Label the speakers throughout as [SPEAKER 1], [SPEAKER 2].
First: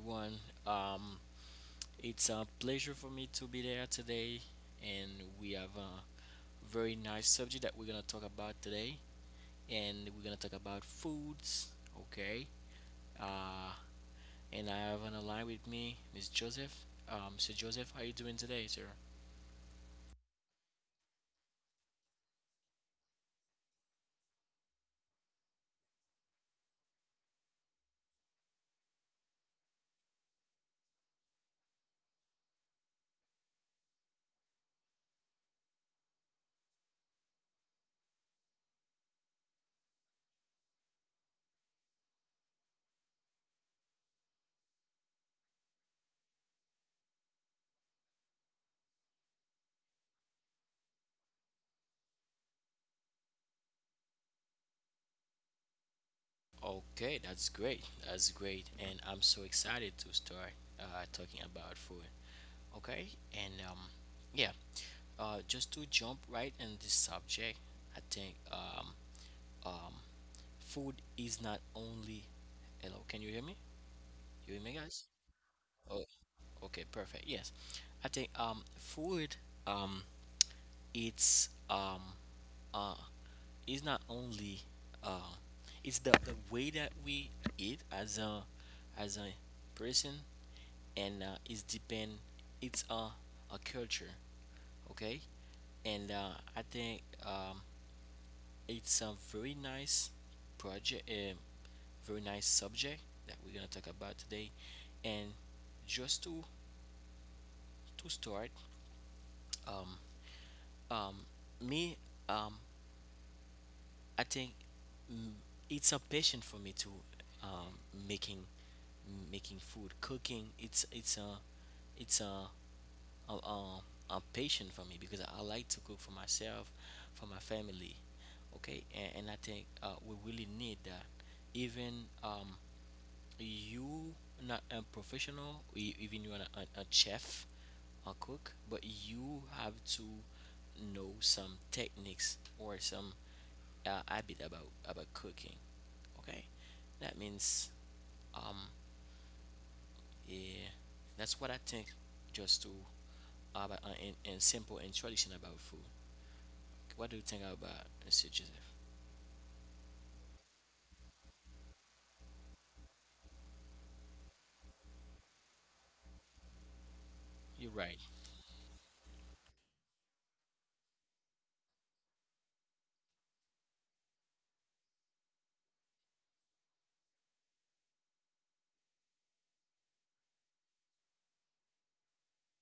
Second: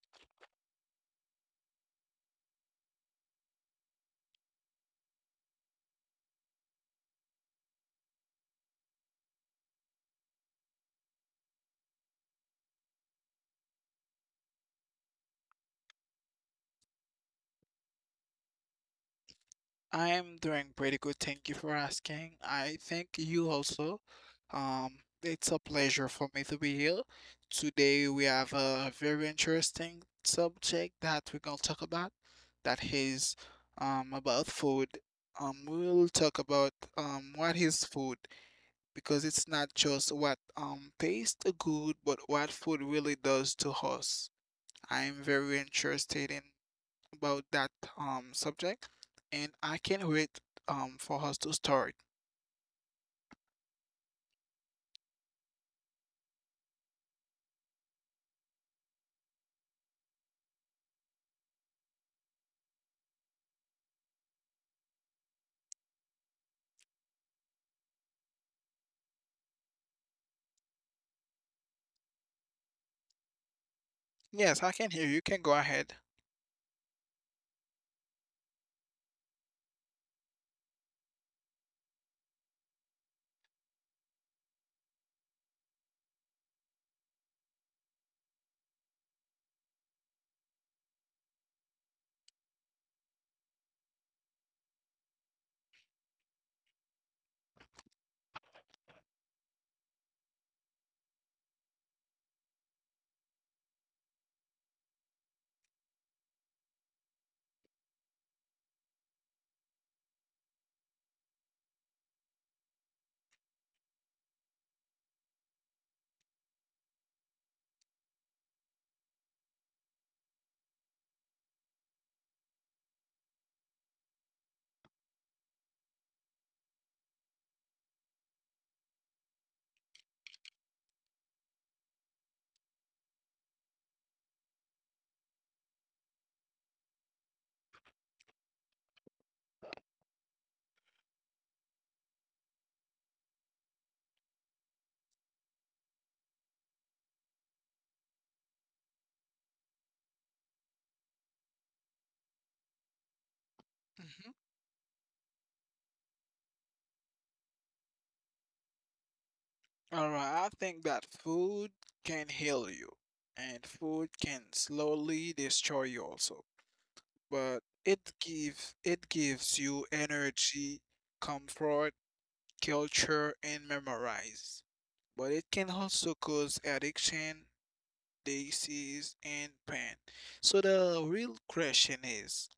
[SPEAKER 1] Um, it's a pleasure for me to be there today, and we have a very nice subject that we're gonna talk about today, and we're gonna talk about foods. Okay. Uh, and I have on the line with me Miss Joseph. So Joseph, how you doing today, sir?
[SPEAKER 2] I'm doing pretty good. Thank you for asking. I thank you also. It's a pleasure for me to be here. Today we have a very interesting subject that we're gonna talk about. That is about food. We'll talk about what is food because it's not just what tastes good, but what food really does to us. I'm very interested in about that subject, and I can't wait for us to start.
[SPEAKER 1] Okay, that's great. That's great, and I'm so excited to start talking about food. Okay, and yeah, just to jump right in this subject, I think um, food is not only. Hello, can you hear me? You hear
[SPEAKER 2] Yes,
[SPEAKER 1] me,
[SPEAKER 2] I can
[SPEAKER 1] guys?
[SPEAKER 2] hear you. You can go ahead.
[SPEAKER 1] Oh, okay, perfect. Yes, I think food um, it's uh, is not only uh, it's the way that we eat as a person, and it's a culture. Okay, and I think it's a very nice project, a very nice subject that we're gonna talk about today. And just to start, um, um, me, um, I think mm, it's a passion for me to um, making making food, cooking. It's a it's a a, a, a passion for me because I like to cook for myself, for my family. Okay, and I think we really need that. Even you not a professional, even you are a, chef, a cook, but you have to know some techniques or some habit about cooking. Okay, that means um yeah, that's what I think. Just to about
[SPEAKER 2] Mm-hmm.
[SPEAKER 1] and simple and tradition about food. What do you think about Mr. Joseph?
[SPEAKER 2] All right, I think that food can heal you, and food can slowly destroy you also. But
[SPEAKER 1] You're right.
[SPEAKER 2] it gives you energy, comfort, culture, and memorize. But it can also cause addiction, disease, and pain. So the real question is,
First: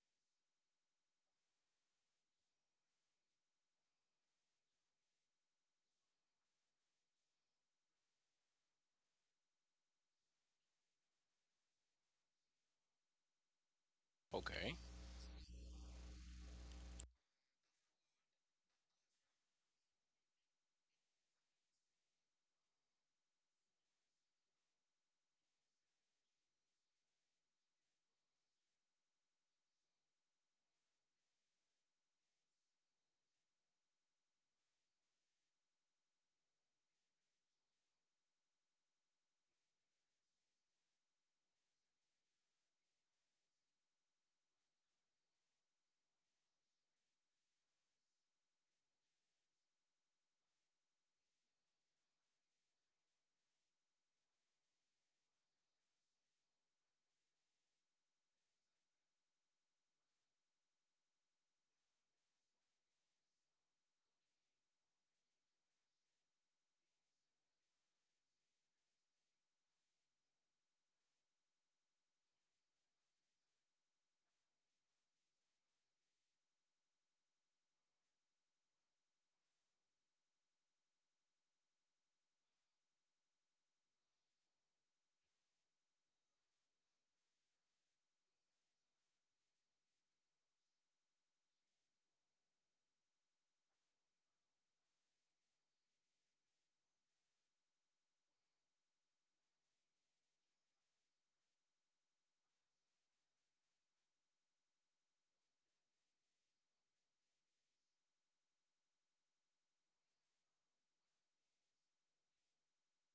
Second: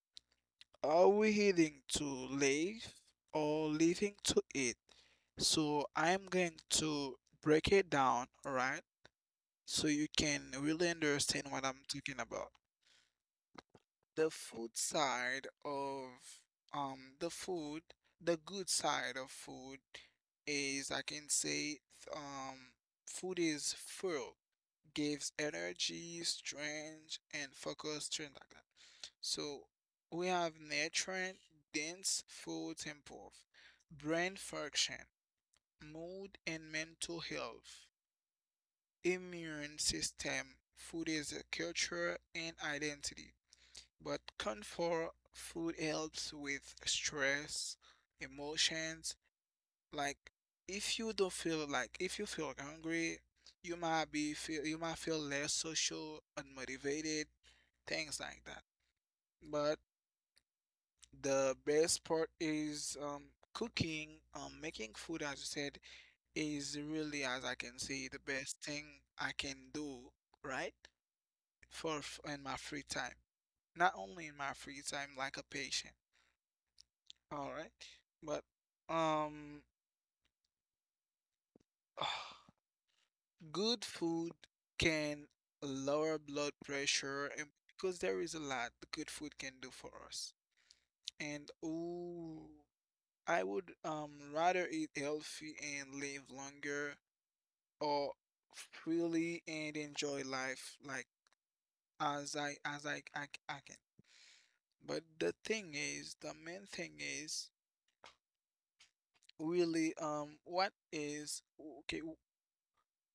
[SPEAKER 2] are we eating to live or living to eat? So I'm going to break it down, alright? So you can really understand what I'm talking about. The
[SPEAKER 1] Okay.
[SPEAKER 2] food side of the food, The good side of food is I can say um food is full, gives energy, strength, and focus, strength like that. So we have nutrient dense foods improve brain function, mood and mental health. Immune system. Food is a culture and identity, but comfort food helps with stress, emotions. Like if you feel hungry, you might feel less social and motivated, things like that. But the best part is cooking, making food, as you said, is really, as I can see, the best thing I can do, right? For in my free time. Not only in my free time, like a patient. All right, but um, good food can lower blood pressure, and because there is a lot good food can do for us. And ooh, I would rather eat healthy and live longer, or freely and enjoy life like as I can. But the thing is, the main thing is really what is okay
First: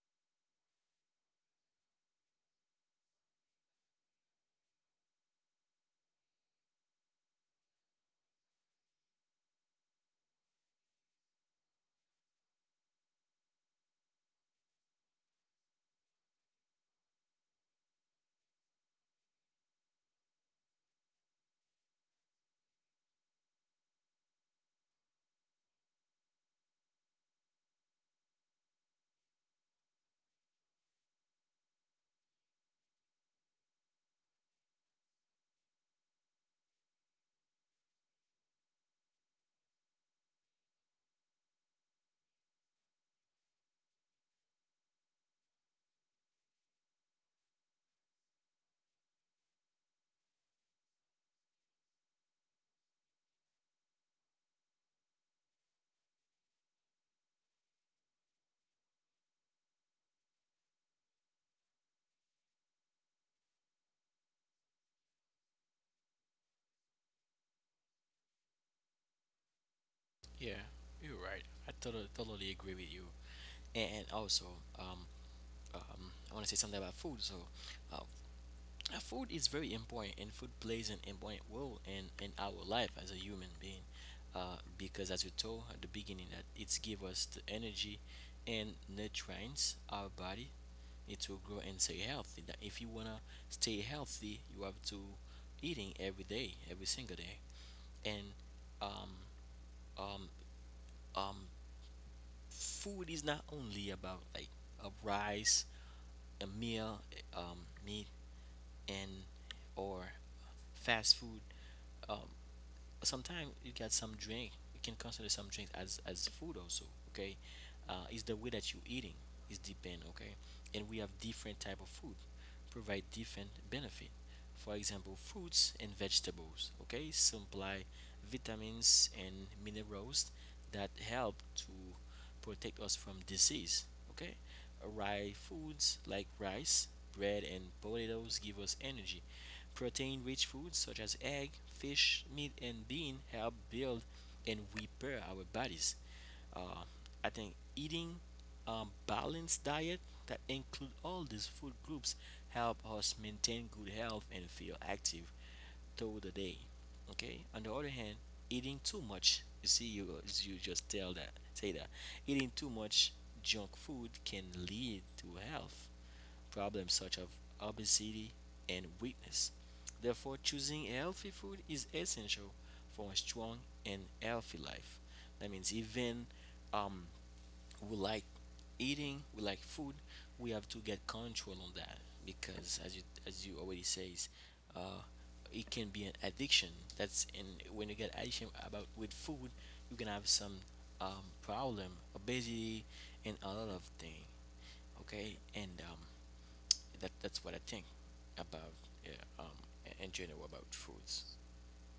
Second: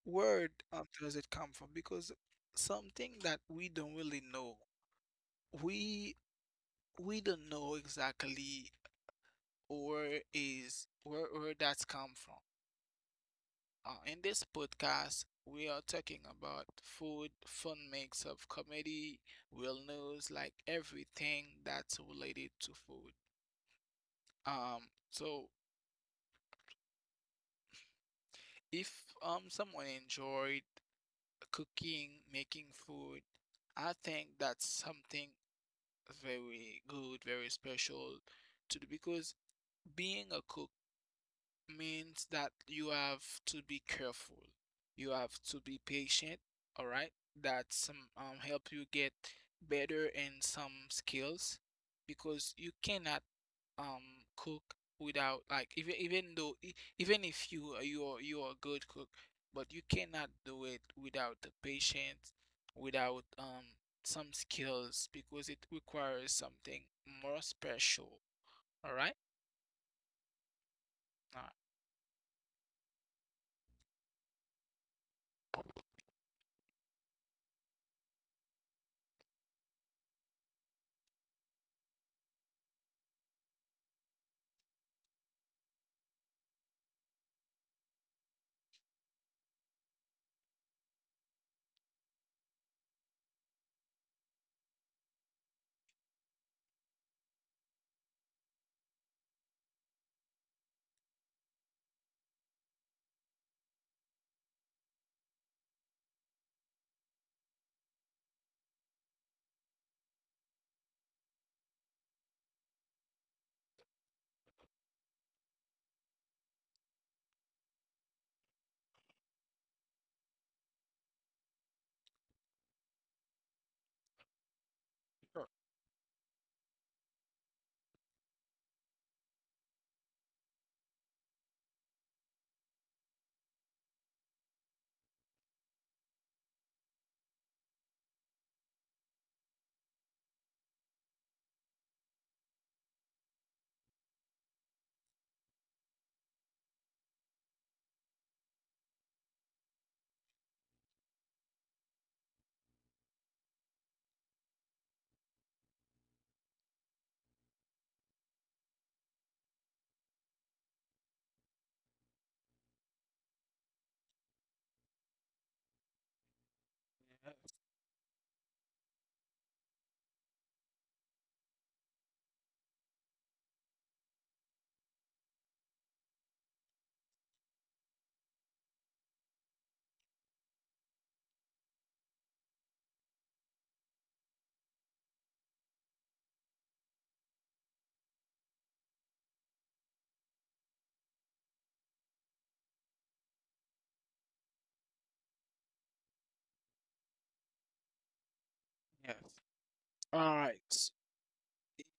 [SPEAKER 2] where does it come from because something that we don't really know we we don't know exactly where is where that's come from. In this podcast we are talking about food, fun mix of comedy, wellness, like everything that's related to food. um so if someone enjoyed cooking, making food. I think that's something very good, very special to do because being a cook means that you have to be careful. You have to be patient, all right? That some help you get better in some skills because you cannot um cook without like even if you're a good cook, but you cannot do it without the patience, without some skills because it requires something more special. All right?
[SPEAKER 1] Yeah, you're
[SPEAKER 2] All
[SPEAKER 1] right.
[SPEAKER 2] right.
[SPEAKER 1] I totally agree with you. And also, um, I want to say something about food. So, uh, food is very important, and food plays an important role in our life as a human being. Because as we told at the beginning, that it's give us the energy and nutrients our body need to grow and stay healthy. That if you wanna stay healthy, you have to eating every day, every single day. And um, um, um, food is not only about like a rice, a meal, meat, and or fast food. Um, Sometimes you get some drink you can consider some drinks as food also. Okay, it's the way that you eating is depend. Okay, and we have different type of food provide different benefit. For example, fruits and vegetables, okay, supply vitamins and minerals that help to protect us from disease. Okay, rye foods like rice, bread and potatoes give us energy. Protein rich foods such as egg, fish, meat, and bean help build and repair our bodies. Uh, I think eating a balanced diet that includes all these food groups help us maintain good health and feel active through the day. Okay. On the other hand, eating too much, you see, you just tell that say that eating too much junk food can lead to health problems such as
[SPEAKER 2] Yes,
[SPEAKER 1] obesity and weakness. Therefore, choosing healthy food is essential for a strong and healthy life. That means even um, we like eating, we like food, we have to get control on that because, as you already says, uh, it can be an addiction. That's and when you get addiction about with food, you can have some problem, obesity, and a lot of thing. Okay, and that that's what I think about, yeah,
[SPEAKER 2] yes.
[SPEAKER 1] um in
[SPEAKER 2] All
[SPEAKER 1] general
[SPEAKER 2] right.
[SPEAKER 1] about foods.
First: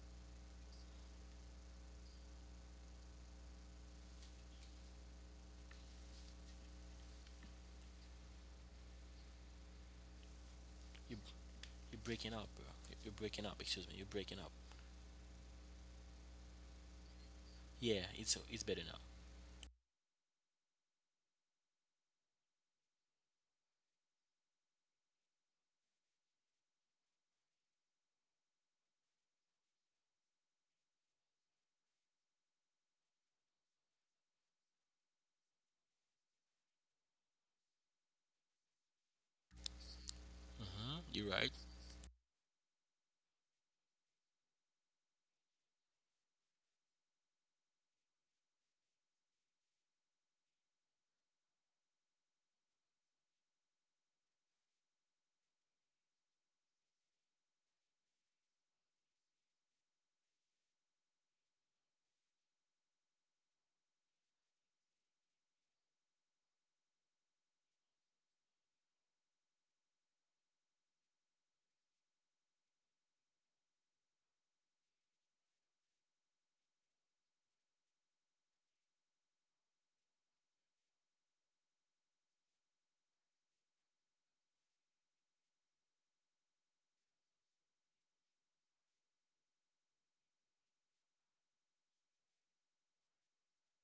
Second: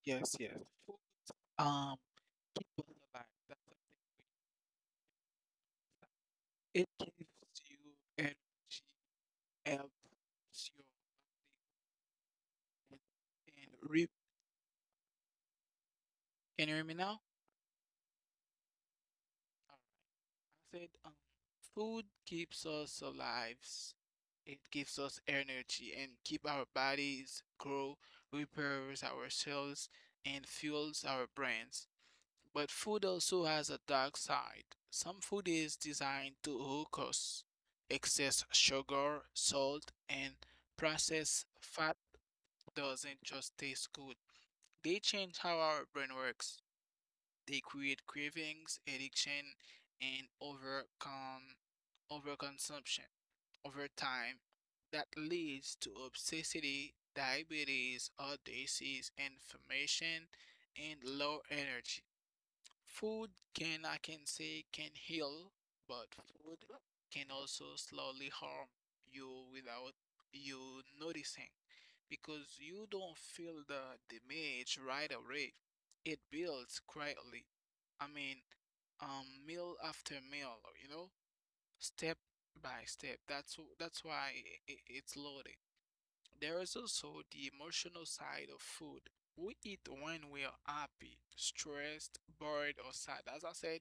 [SPEAKER 2] Yes, yes. Food, um, people alive. That's something which it gives you energy, helps your
[SPEAKER 1] You you're breaking up, bro.
[SPEAKER 2] body,
[SPEAKER 1] You- are breaking up. Excuse
[SPEAKER 2] and
[SPEAKER 1] me. You're
[SPEAKER 2] re.
[SPEAKER 1] breaking up.
[SPEAKER 2] Can you hear me now?
[SPEAKER 1] Yeah, it's better now.
[SPEAKER 2] Said, food keeps us alive. It gives us energy and keep our bodies grow, repairs our cells, and fuels our brains. But food also has a dark side. Some food is designed to hook us. Excess sugar, salt, and
[SPEAKER 1] Hmm. You're
[SPEAKER 2] processed
[SPEAKER 1] right.
[SPEAKER 2] fat doesn't just taste good. They change how our brain works. They create cravings, addiction, and overconsumption over time that leads to obesity, diabetes, heart disease, inflammation, and low energy. Food can, I can say, can heal, but food can also slowly harm you without you noticing because you don't feel the damage right away. It builds quietly. I mean, meal after meal, you know, step by step. That's why it's loaded. There is also the emotional side of food. We eat when we are happy, stressed, bored, or sad. As I said,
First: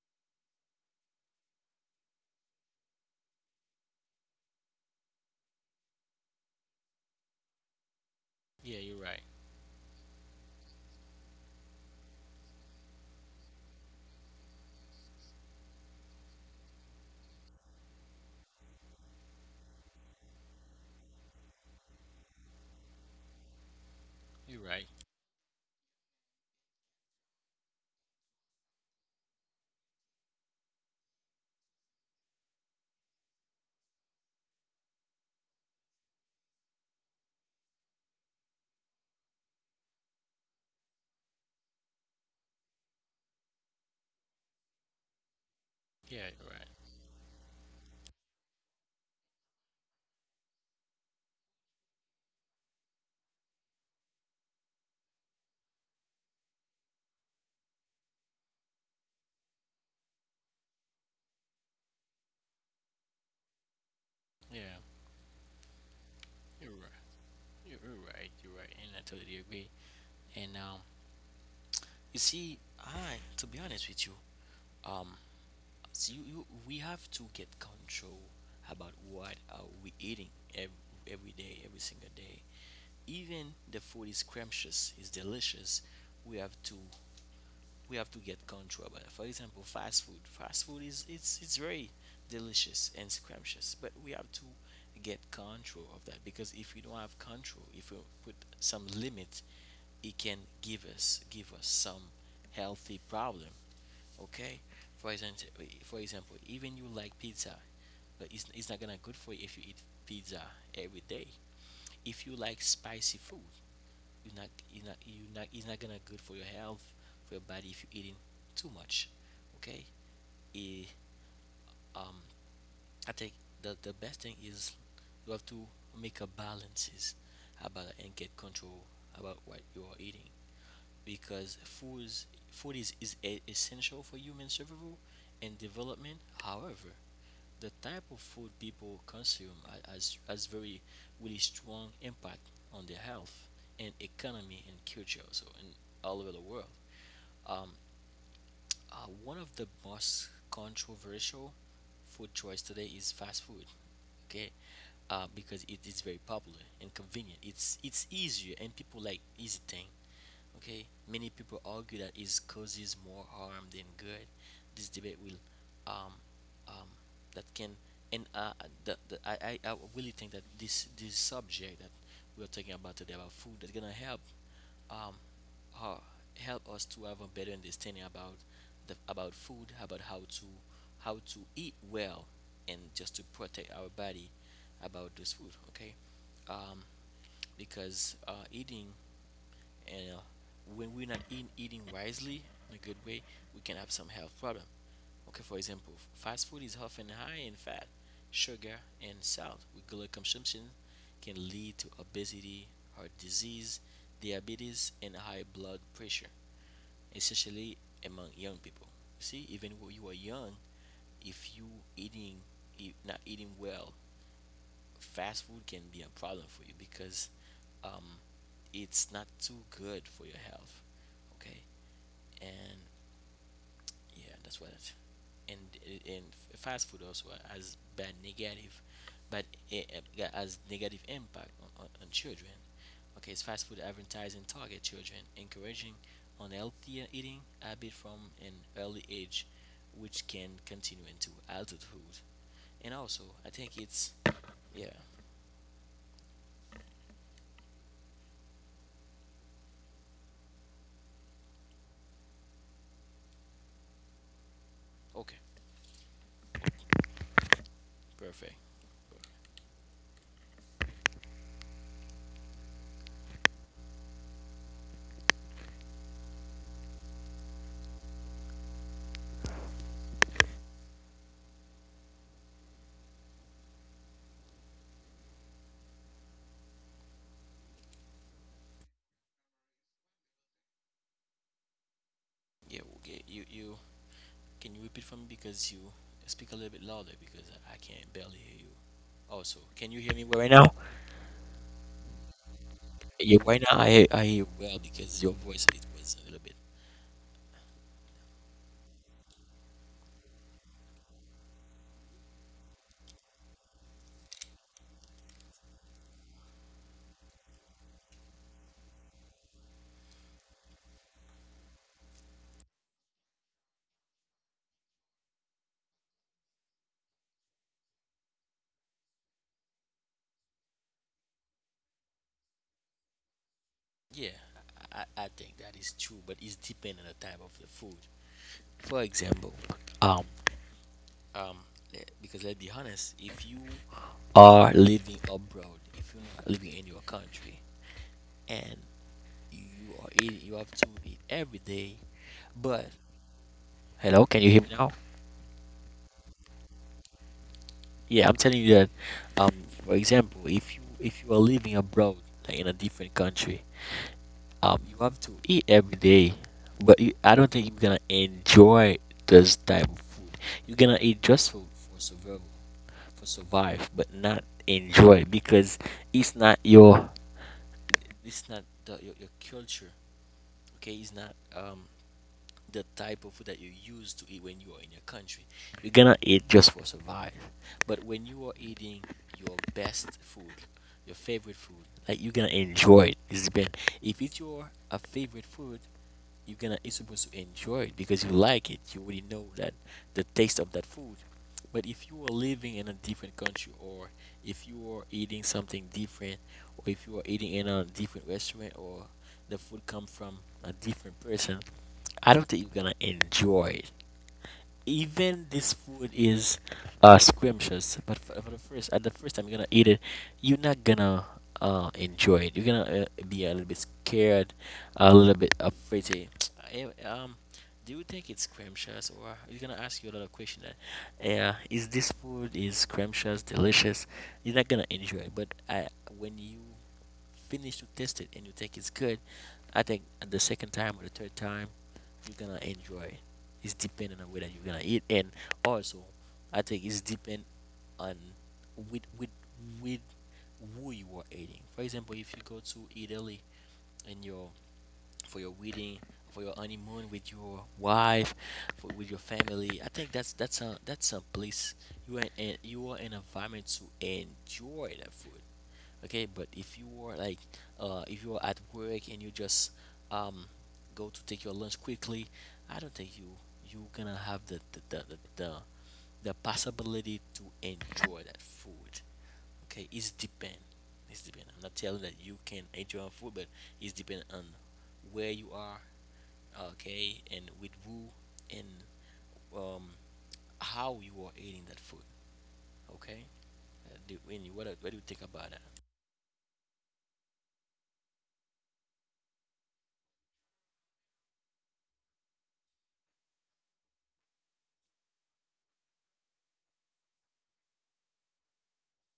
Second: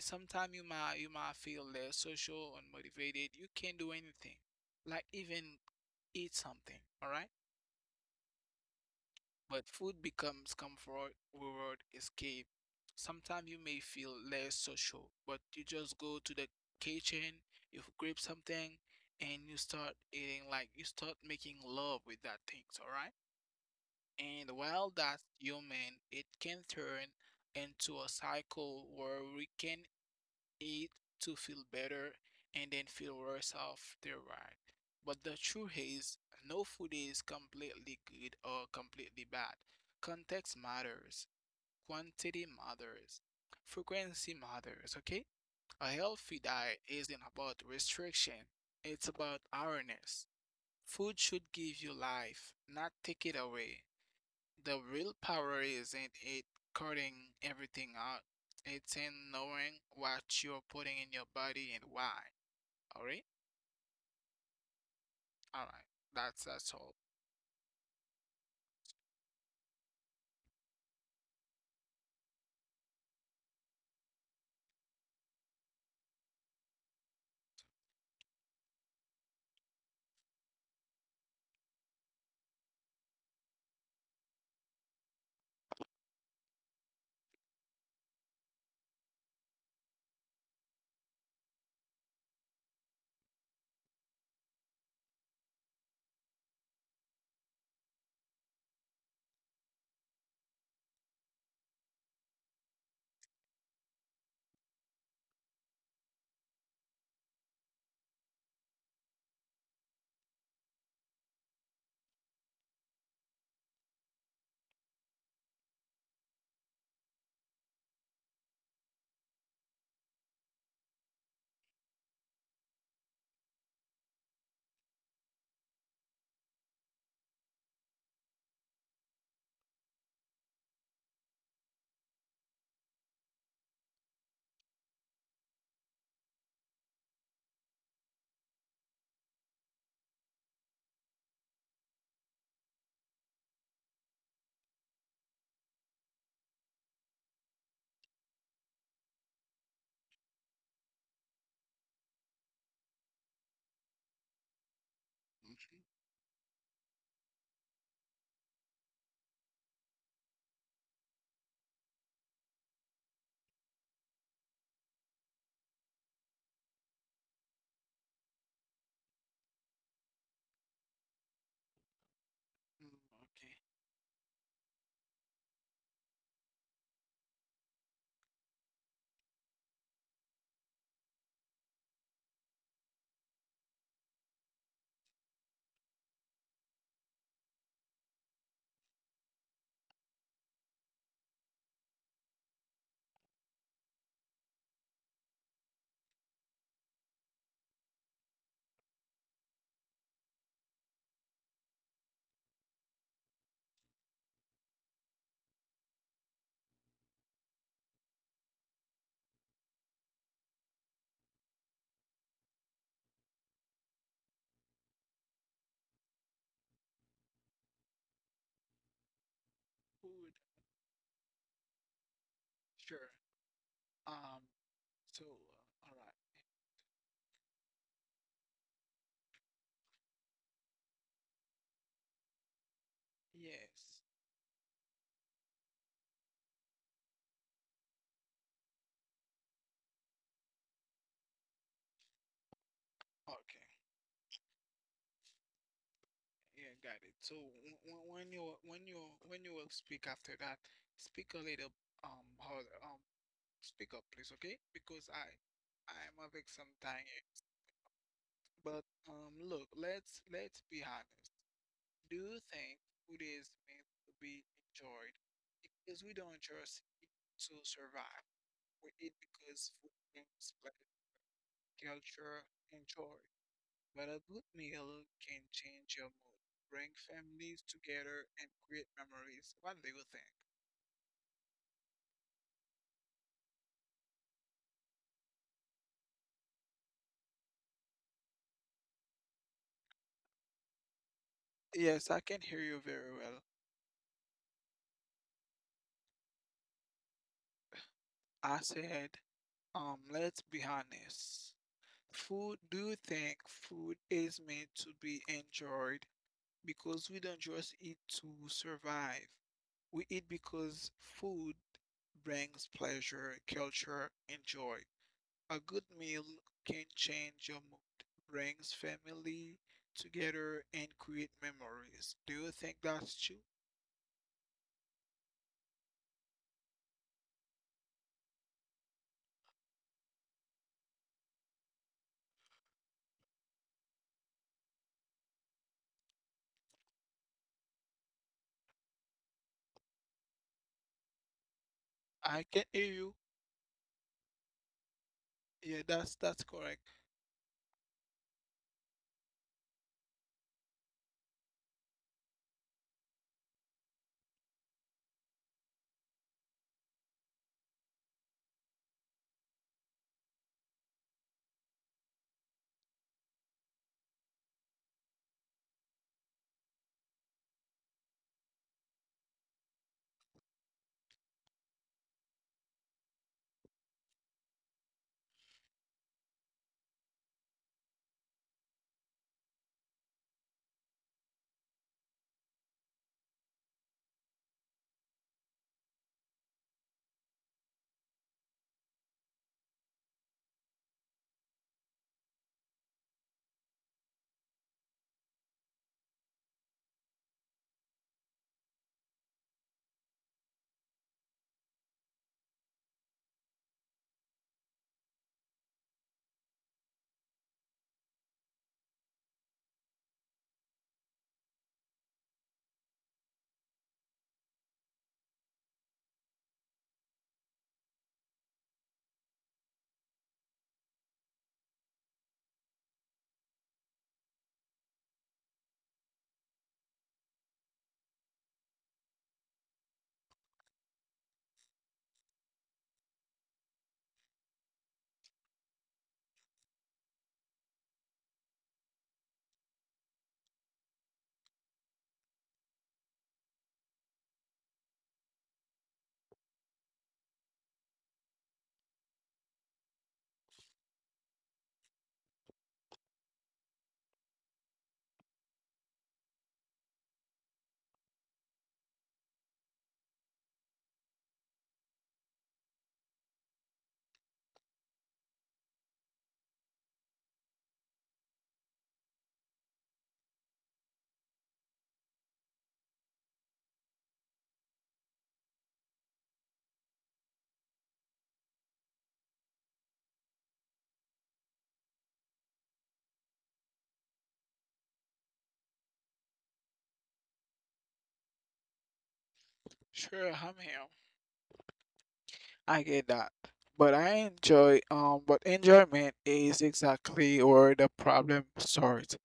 [SPEAKER 2] sometimes you might feel less social, unmotivated. You can't do anything, like even eat something. All right,
[SPEAKER 1] Yeah, you're right.
[SPEAKER 2] but food becomes comfort, reward, escape. Sometimes you may feel less social, but you just go to the kitchen, you grab something, and you start eating. Like you start making love with that things. All right. And
[SPEAKER 1] You're right.
[SPEAKER 2] while that's human, it can turn into a cycle where we can eat to feel better and then feel worse after, right? But the truth is, no food is completely good or completely bad. Context matters, quantity matters, frequency matters, okay? A
[SPEAKER 1] Yeah,
[SPEAKER 2] healthy
[SPEAKER 1] you're right.
[SPEAKER 2] diet isn't about restriction, it's about awareness. Food should give you life, not take it away. The real power isn't it cutting everything out. It's in knowing what you're putting in your body and why. All right?
[SPEAKER 1] Yeah,
[SPEAKER 2] All right. That's
[SPEAKER 1] you're
[SPEAKER 2] that's all.
[SPEAKER 1] right. You're right. And I totally agree. And you see, I to be honest with you, um, so you, we have to get control about what are we eating every, every day, every single day. Even the food is scrumptious, is delicious. We have to we have to get control about it. For example, fast food. Fast food is it's very delicious and scrumptious, but we have to get control of that because if we don't have control, if we put some limit, it can give us some healthy problem. Okay, for example for example, even you like pizza, but it's not gonna good for you if you eat pizza every day. If you like spicy food, you're not, it's not gonna good for your health for your body if you're eating too much. Okay. Eh, um I think the best thing is you have to make a balances about and get control about what you are eating, because food is essential for human survival and development. However, the type of food people consume has very really strong impact on their health and economy and culture also in all over the world. um, uh, One of the most controversial food choice today is fast food. Okay, because it
[SPEAKER 2] Mhm.
[SPEAKER 1] is very popular and convenient. It's easier and people like easy thing. Okay, many people argue that it causes more harm than good. This debate will, um, um, that can, and the, I, I really think that this subject that we're talking
[SPEAKER 2] Mm,
[SPEAKER 1] about today about
[SPEAKER 2] okay.
[SPEAKER 1] food is gonna help, um, uh, help us to have a better understanding about the about food, about how to eat well, and just to protect our body about this food. Okay, um, because eating and when we're not eating wisely in a good way, we can have some health problem. Okay, for example, fast food is often high in fat, sugar, and salt. Regular consumption can lead to obesity, heart disease, diabetes and high blood pressure, especially among young people. See, even when you are young, if you eating not eating well, fast food can be a problem for you because um, it's not too good for
[SPEAKER 2] Food.
[SPEAKER 1] your health. Okay, and
[SPEAKER 2] Sure.
[SPEAKER 1] yeah,
[SPEAKER 2] Um.
[SPEAKER 1] that's what. It,
[SPEAKER 2] So. All
[SPEAKER 1] and
[SPEAKER 2] right.
[SPEAKER 1] and fast food also has bad negative, but it, it has negative impact on, on children. Okay, it's fast food
[SPEAKER 2] Yes.
[SPEAKER 1] advertising target children, encouraging unhealthy eating habit from an early age, which can continue into adulthood. And also, I
[SPEAKER 2] Okay.
[SPEAKER 1] think it's yeah.
[SPEAKER 2] Yeah. Got it. So when you will speak after that, speak a little harder. Speak up, please. Okay? Because I
[SPEAKER 1] Okay,
[SPEAKER 2] I'm having some time.
[SPEAKER 1] perfect.
[SPEAKER 2] But look, let's be honest. Do you think food is meant to be enjoyed? Because we don't just eat to survive. We eat because food brings pleasure, culture, and joy. But a good meal can change your mood, bring families together, and create memories. What do you think?
[SPEAKER 1] Yeah, okay. You, can you repeat for me because you speak a little bit louder, because I can't barely hear you. Also, can you hear me well right now?
[SPEAKER 2] Yes, I can hear you very
[SPEAKER 1] Yeah,
[SPEAKER 2] well.
[SPEAKER 1] right now I hear well because your voice it was a little bit.
[SPEAKER 2] I said, let's be honest. Food, do you think food is meant to be enjoyed? Because we don't just eat to survive. We eat because food brings pleasure, culture, and joy. A good meal can change your mood, brings family together, and create memories. Do you think that's true?
[SPEAKER 1] Yeah, I I think that is true, but it's dependent on the type of the food. For example, um um because let's be honest, if you are living abroad, if you're not living in your country and you are eating, you have to eat every day.
[SPEAKER 2] I can hear
[SPEAKER 1] But
[SPEAKER 2] you.
[SPEAKER 1] hello, can you hear me now?
[SPEAKER 2] Yeah, that's correct.
[SPEAKER 1] Yeah, I'm telling you that. Um, for example, if you are living abroad, like in a different country, you have to eat every day, but you, I don't think you're gonna enjoy this type of food. You're gonna eat just for survival, for survive, but not enjoy because it's not your, it's not the, your culture. Okay, it's not the type of food that you used to eat when you are in your country. You're gonna eat just for survive. But when you are eating your best food, your favorite food, like you're gonna enjoy it. It's been if it's your a favorite food, you're supposed to enjoy it because you like it. You already know that the taste of that food. But if you are living in a different country, or if you are eating something different, or if you are eating in a different restaurant, or the food come from a different person, I don't think you're gonna enjoy it, even this food is scrumptious. But for the first at the first time you're gonna eat it, you're not gonna enjoy it. You're gonna be a little bit scared, a little bit afraid. Say, "Eh, do you think it's scrumptious, or you're gonna ask you a lot of questions? That, yeah, is this food is scrumptious, delicious? You're not gonna enjoy it. But I, when you finish to test it and you think it's good, I think at the second time or the third time, you're gonna enjoy it. It's dependent on whether you're gonna eat, and also I think it's depend on with with with who you are eating. For example, if you go to Italy and your for your wedding, for your honeymoon with your wife, for, with your family, I think that's a place you are in an environment to enjoy the food. Okay, but if you are like if you are at work and you just um go to take your lunch quickly. I don't think you gonna have the, the possibility to enjoy that food. Okay, it's depend. It's depend. I'm not telling that you can enjoy food, but it's depend on where you are, okay, and with who, and um, how you are eating that food. Okay, do, when you, what do you think about that?
[SPEAKER 2] Sure, I'm here. I get that. But I enjoy but enjoyment is exactly where the problem starts.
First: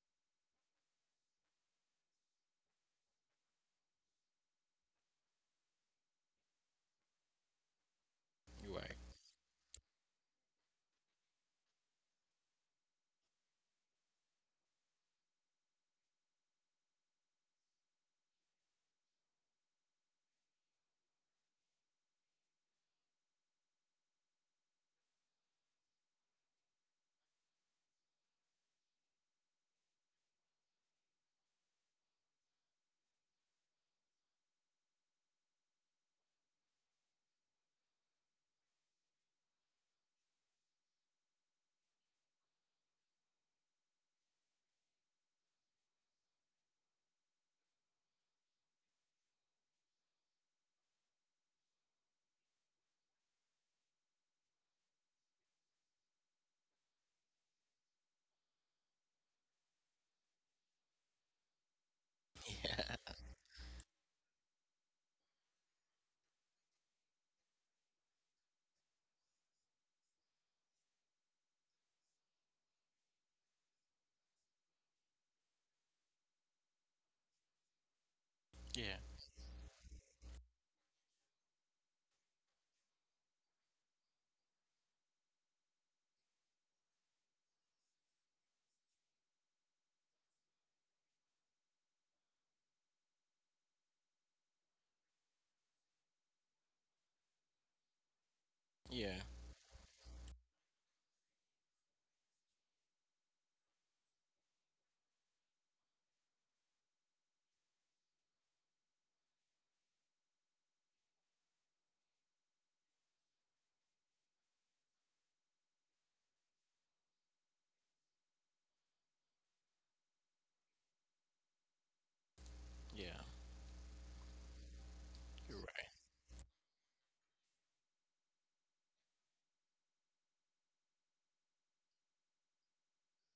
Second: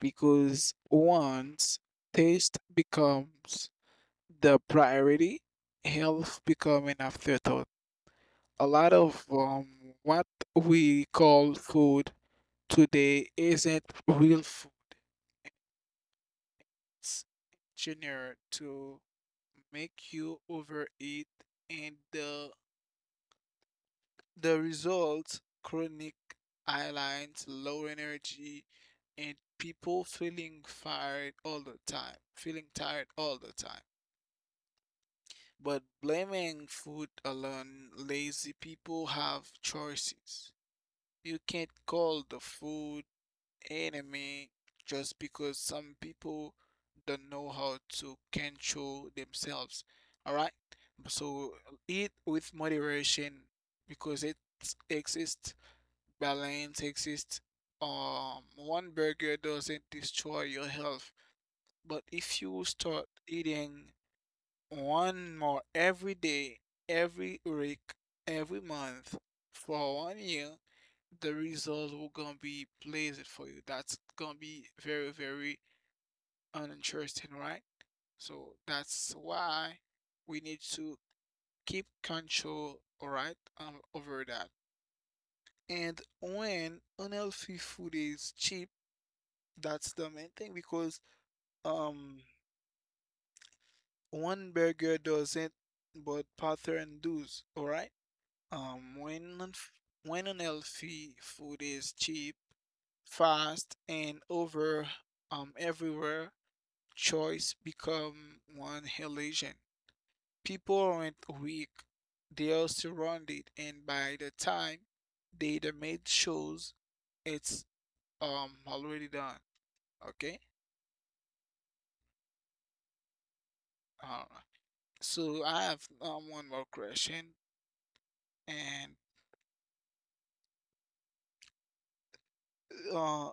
[SPEAKER 2] Because once taste becomes the priority, health become an afterthought. A
[SPEAKER 1] You're
[SPEAKER 2] lot
[SPEAKER 1] right.
[SPEAKER 2] of what we call food today isn't real food. It's engineered to make you overeat, and the result chronic eye lines, low energy, and people feeling tired all the time, feeling tired all the time. But blaming food alone, lazy people have choices. You can't call the food enemy just because some people don't know how to control themselves. All right? So eat with moderation because it exists, balance exists. One burger doesn't destroy your health, but if you start eating one more every day, every week, every month for one year, the results will gonna be blazed for you. That's gonna be very, very uninteresting, right? So
[SPEAKER 1] Yeah,
[SPEAKER 2] that's why we need to keep control, all right, over that. And when unhealthy food is cheap, that's the main thing because um one burger doesn't, but pattern does, all right? Um,
[SPEAKER 1] yeah,
[SPEAKER 2] when an, f- when unhealthy food is cheap, fast, and over everywhere, choice become one illusion. People aren't weak; they are surrounded, and by the time they the made shows, it's already done. Okay,
[SPEAKER 1] yeah.
[SPEAKER 2] all right. So
[SPEAKER 1] You're
[SPEAKER 2] I have
[SPEAKER 1] right.
[SPEAKER 2] one more question, and uh,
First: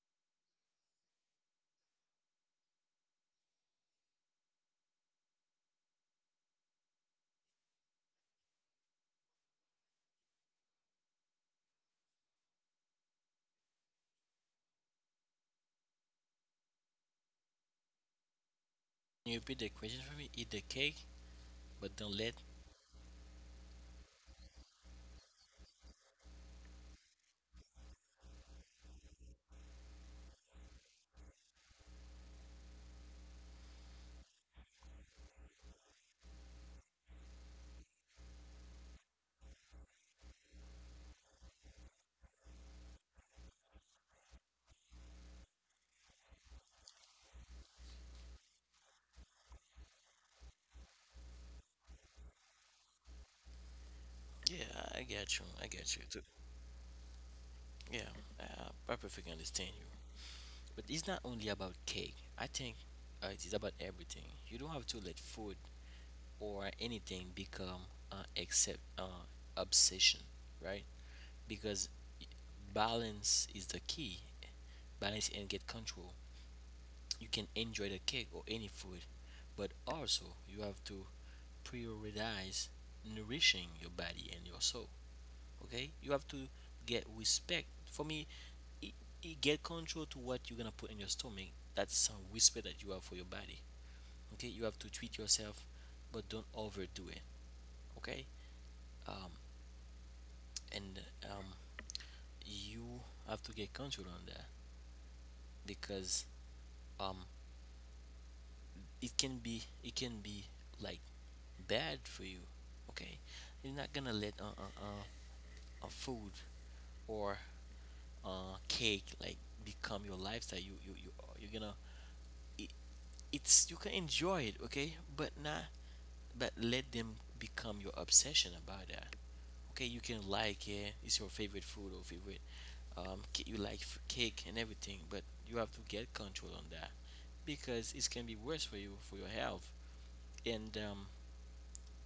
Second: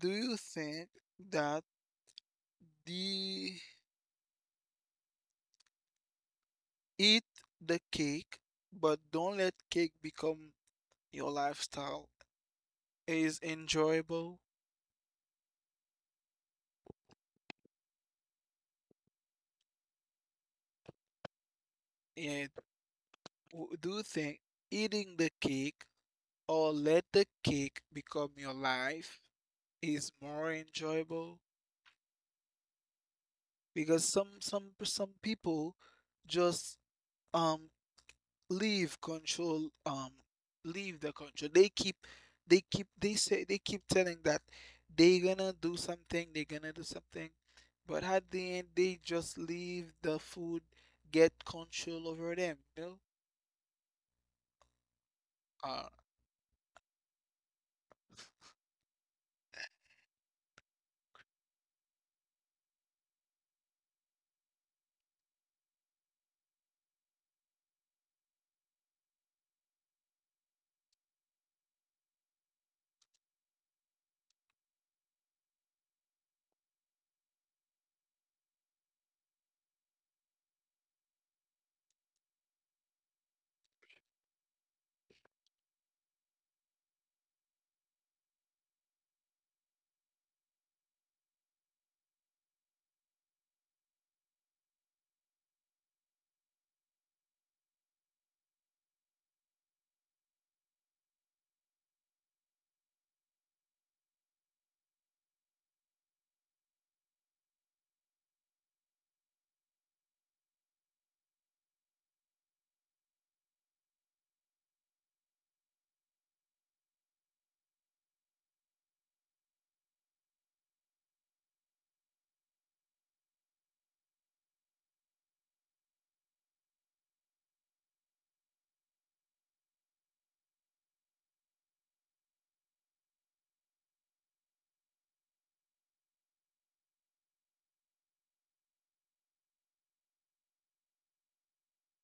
[SPEAKER 2] do you think that the Eat the cake, but don't let cake become your lifestyle. It is enjoyable
[SPEAKER 1] Can you repeat the question for me? Eat the cake, but don't let.
[SPEAKER 2] and do think eating the cake or let the cake become your life is more enjoyable because some people just um leave control leave the control they keep telling that they gonna do something, but at the end they just leave the food get control over them.
[SPEAKER 1] Yeah, I get you. I
[SPEAKER 2] uh
[SPEAKER 1] get you too. Yeah, I perfectly understand you. But it's not only about cake. I think it is about everything. You don't have to let food or anything become except obsession, right? Because balance is the key. Balance and get control. You can enjoy the cake or any food, but also you have to prioritize nourishing your body and your soul. Okay, you have to get respect. For me, y- y get control to what you're gonna put in your stomach. That's some whisper that you have for your body. Okay, you have to treat yourself, but don't overdo it. Okay, um, and um, you have to get control on that because um, it can be like bad for you. Okay, you're not gonna let a food or cake like become your lifestyle. You you're gonna it, you can enjoy it. Okay, but not, but let them become your obsession about that. Okay, you can like it. It's your favorite food or favorite, you like cake and everything, but you have to get control on that because it can be worse for you, for your health. And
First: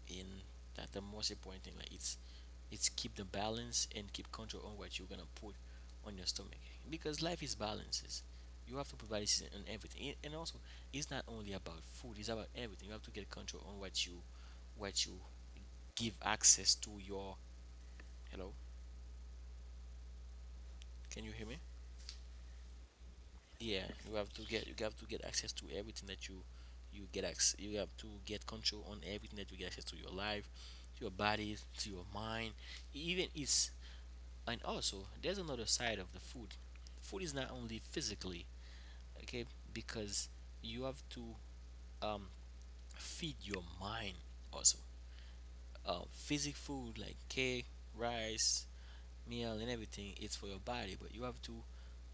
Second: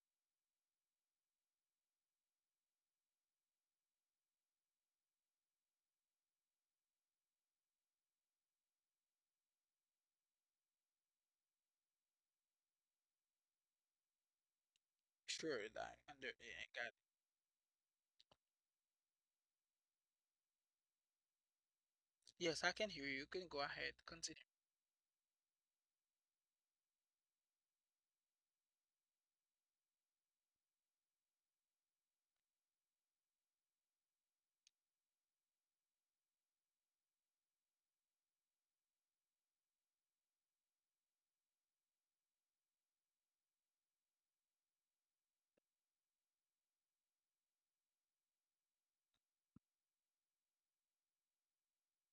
[SPEAKER 1] in that, the most important thing, like, it's keep the balance and keep control on what you're gonna put on your stomach, because life is balances. You have to provide this and everything. And also it's not only about food, it's about everything. You have to get control on what you
[SPEAKER 2] sure.
[SPEAKER 1] give
[SPEAKER 2] I
[SPEAKER 1] access
[SPEAKER 2] got.
[SPEAKER 1] to your. Hello, can you hear me?
[SPEAKER 2] Yes, I can hear you. You can go
[SPEAKER 1] Yeah,
[SPEAKER 2] ahead,
[SPEAKER 1] you have to
[SPEAKER 2] continue.
[SPEAKER 1] get access to everything that you get access. You have to get control on everything that you get access to, your life, to your body, to your mind, even it's. And also there's another side of the food. Food is not only physically. Okay, because you have to um feed your mind also. Physic food like cake, rice, meal and everything, it's for your body, but you have to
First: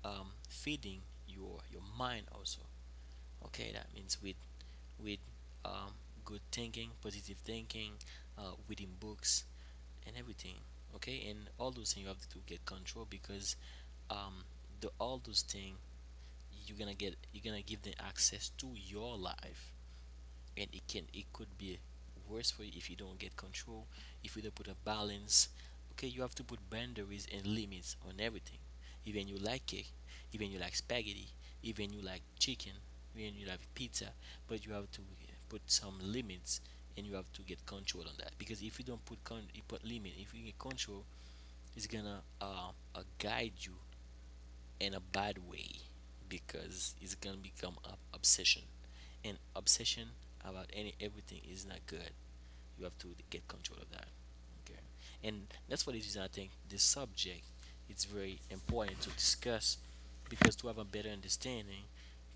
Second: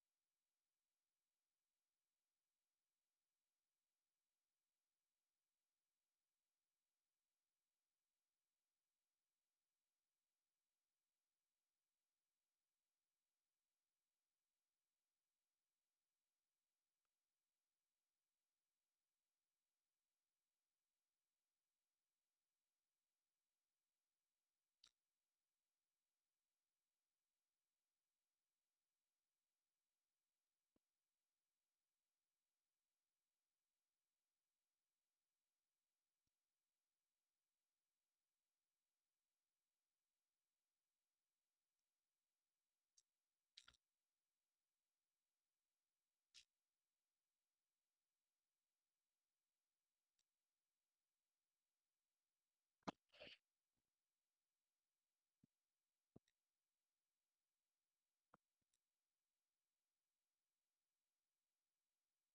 [SPEAKER 1] feeding your mind also. Okay, that means with with um, good thinking, positive thinking, reading books and everything. Okay, and all those things you have to get control, because um the, all those things, you're gonna give them access to your life, and it could be worse for you if you don't get control, if you don't put a balance. Okay, you have to put boundaries and limits on everything, even you like cake, even you like spaghetti, even you like chicken, even you like pizza. But you have to put some limits, and you have to get control on that, because if you don't put con you put limit, if you get control, it's gonna guide you in a bad way, because it's gonna become an obsession, and obsession about any everything is not good. You have to get control of that. Okay, and that's for this reason I think this subject, it's very important to discuss, because to have a better understanding,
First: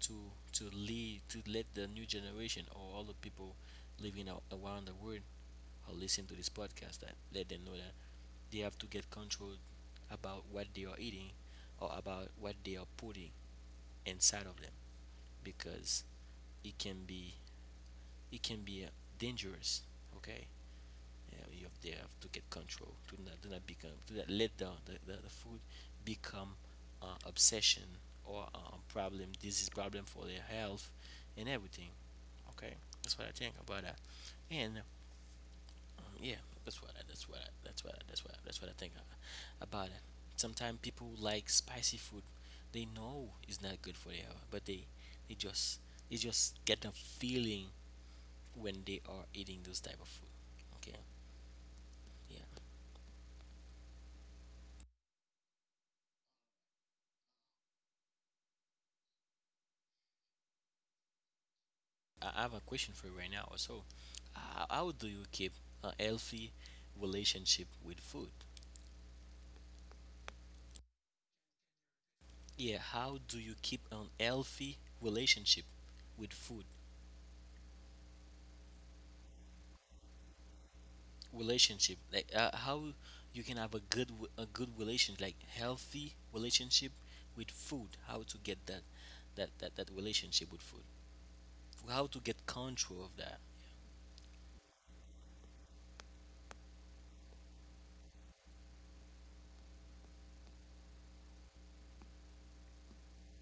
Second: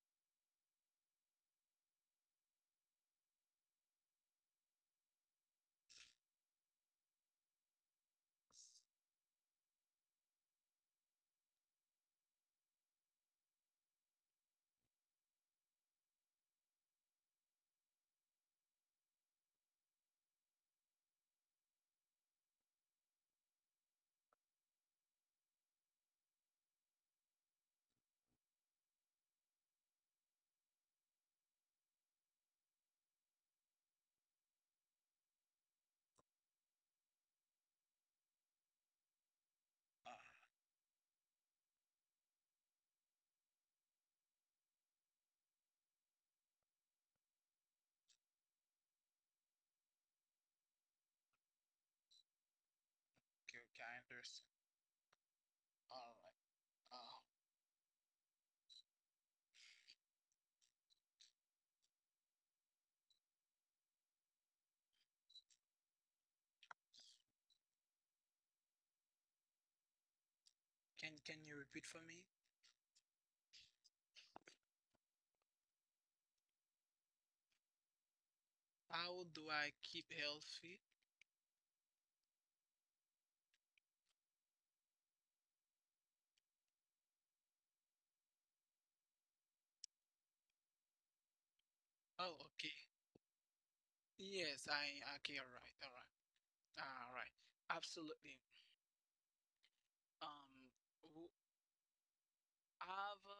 [SPEAKER 1] to lead, to let the new generation or all the people living out around the world or listen to this podcast, that let them know that they have to get control about what they are eating or about what they are putting inside of them, because it can be it can be dangerous. Okay, yeah, they have to get control. Do not do not become do not let the food become obsession or a problem. This is problem for their health and everything. Okay, that's what I think about that. And yeah, that's what I, that's what I, that's what I, that's what I, that's what I think about it.
[SPEAKER 2] uh
[SPEAKER 1] Sometimes people like spicy food. They know it's not good for their health, but they just they just get a feeling when they are eating those type of food. Okay, yeah.
[SPEAKER 2] okay, okay, I understand, all right. uh
[SPEAKER 1] I have a question for you right now. So, how do you keep a healthy relationship with food?
[SPEAKER 2] can can you repeat for me?
[SPEAKER 1] Yeah, how do you keep an healthy relationship with food?
[SPEAKER 2] How do I keep healthy?
[SPEAKER 1] Relationship, like, how you can have a good a good relationship, like healthy relationship with food, how to get that, that relationship with food, how to
[SPEAKER 2] Oh,
[SPEAKER 1] get
[SPEAKER 2] okay.
[SPEAKER 1] control of that.
[SPEAKER 2] Yes, I okay, all right, all right. All right, absolutely. Um, w- have a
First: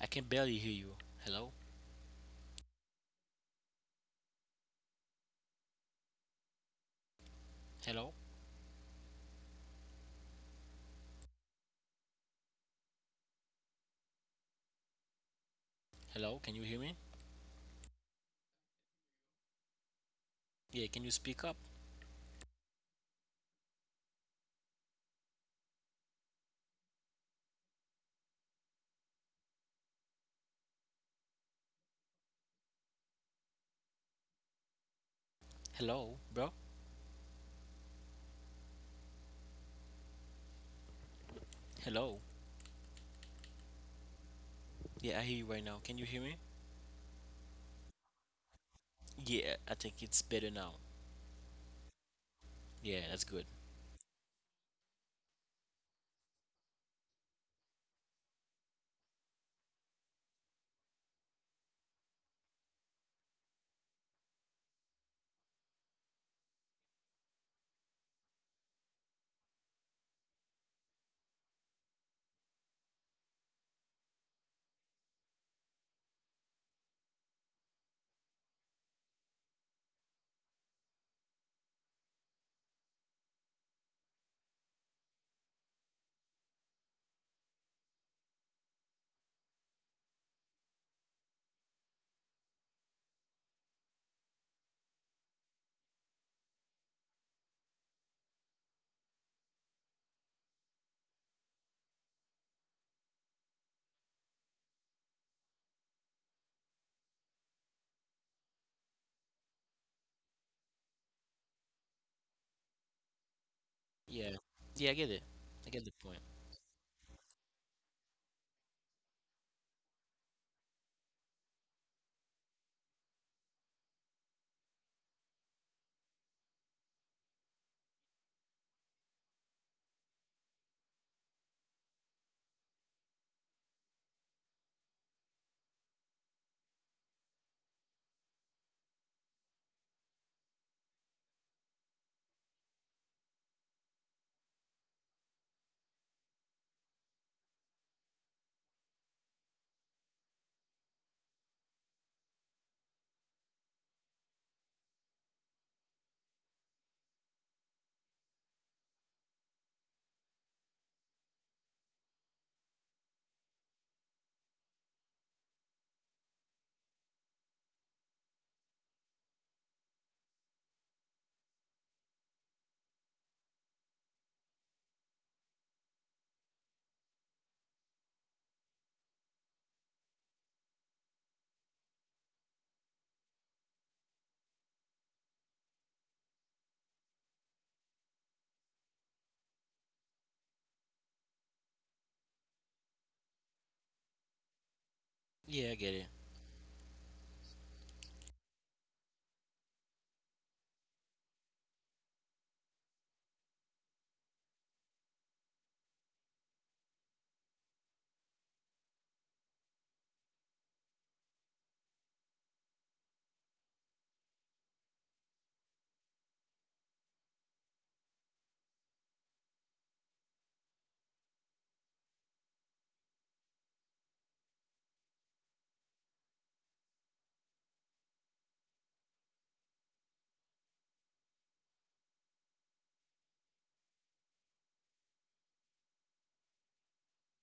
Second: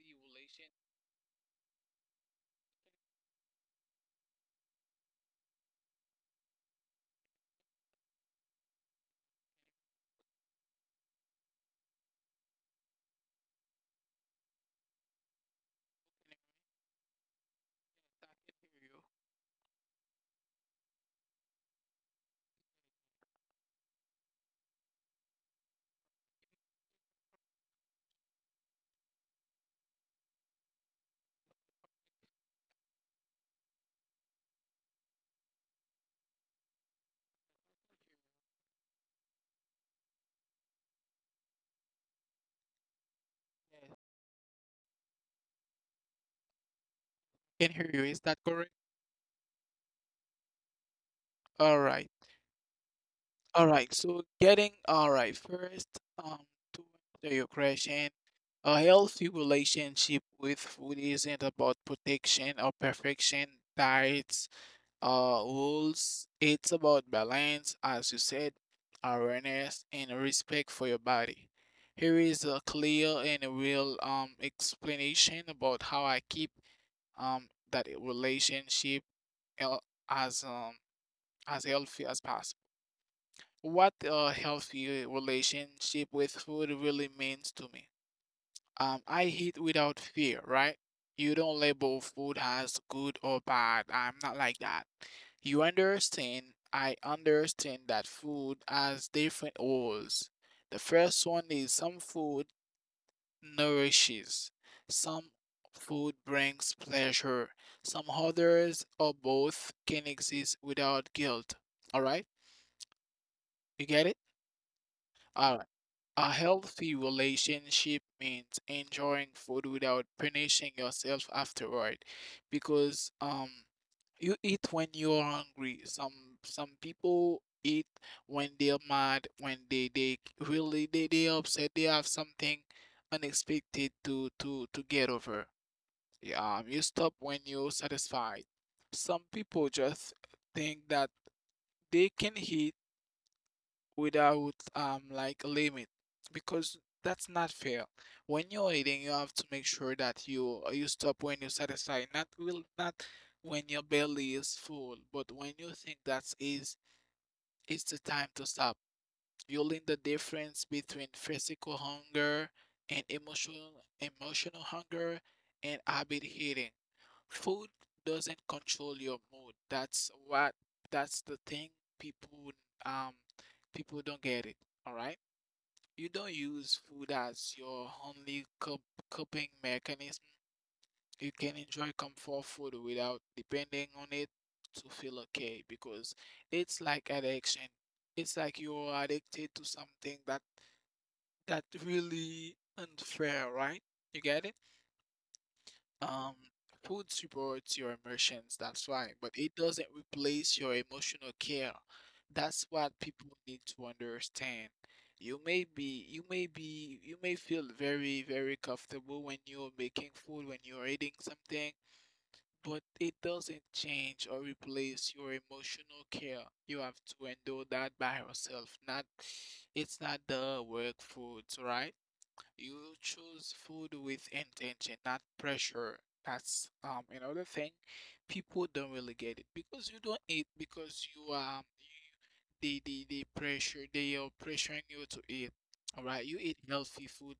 [SPEAKER 1] I can barely
[SPEAKER 2] relation.
[SPEAKER 1] hear you. Hello? Hello? Hello, can you hear me?
[SPEAKER 2] I can hear you.
[SPEAKER 1] Yeah, can you speak up? Hello, bro. Hello?
[SPEAKER 2] Yes,
[SPEAKER 1] Yeah, I hear you right now. Can you hear me?
[SPEAKER 2] can hear you. Is that correct?
[SPEAKER 1] Yeah, I think it's better now.
[SPEAKER 2] All right,
[SPEAKER 1] Yeah, that's good.
[SPEAKER 2] all right. So getting all right first. Um, to answer your question, a healthy relationship with food isn't about protection or perfection. Diets, rules, it's about balance, as you said, awareness, and respect for your body. Here is a clear and a real explanation about how I keep that relationship el- as um as healthy as possible. What a healthy relationship with food really means to me. I eat without fear, right? You don't label food as good or bad. I'm not like that. You understand? I understand that food has different roles. The first one is some food nourishes, some food brings pleasure, some others or both can exist without guilt. All right? You get it?
[SPEAKER 1] Yeah, yeah, I get it.
[SPEAKER 2] All right.
[SPEAKER 1] I get the point.
[SPEAKER 2] A healthy relationship means enjoying food without punishing yourself afterward because you eat when you're hungry. Some people eat when they're mad, when they really they upset, they have something unexpected to get over. Yeah, you stop when you're satisfied. Some people just think that they can eat without like a limit because that's not fair. When you're eating, you have to make sure that you stop when you're satisfied, not will not when your belly is full, but when you think that's is it's the time to stop building the difference between physical hunger and emotional hunger and habit eating. Food doesn't control your mood. That's the thing people um people don't get it. All right. You don't use food as your only coping mechanism. You can enjoy comfort food without depending on it to feel okay because it's like addiction. It's like you're addicted to something that's really unfair, right? You get it?
[SPEAKER 1] Yeah, I get it.
[SPEAKER 2] Um, Food supports your emotions, that's why, but it doesn't replace your emotional care. That's what people need to understand. You may feel very, very comfortable when you're making food, when you're eating something, but it doesn't change or replace your emotional care. You have to endure that by yourself. Not, It's not the work foods, right? You choose food with intention, not pressure. That's another thing. People don't really get it because you don't eat because you they pressure they are pressuring you to eat. All right, you eat healthy food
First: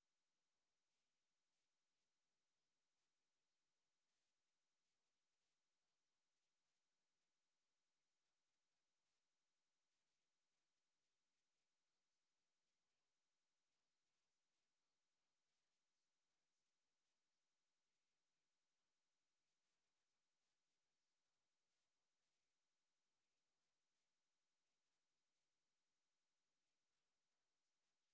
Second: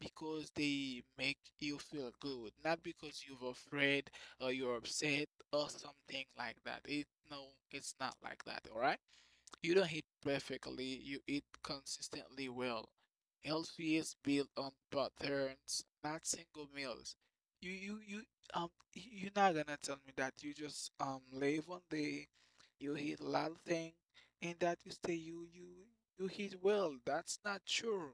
[SPEAKER 2] because they make you feel good, not because you're afraid or you're upset or something like that. It No, it's not like that. All right. You don't eat perfectly, you eat consistently well. Healthy is built on patterns, not single meals. You you you um you're not gonna tell me that you just live one day, you eat a lot of things, and that you say you eat well. That's not true,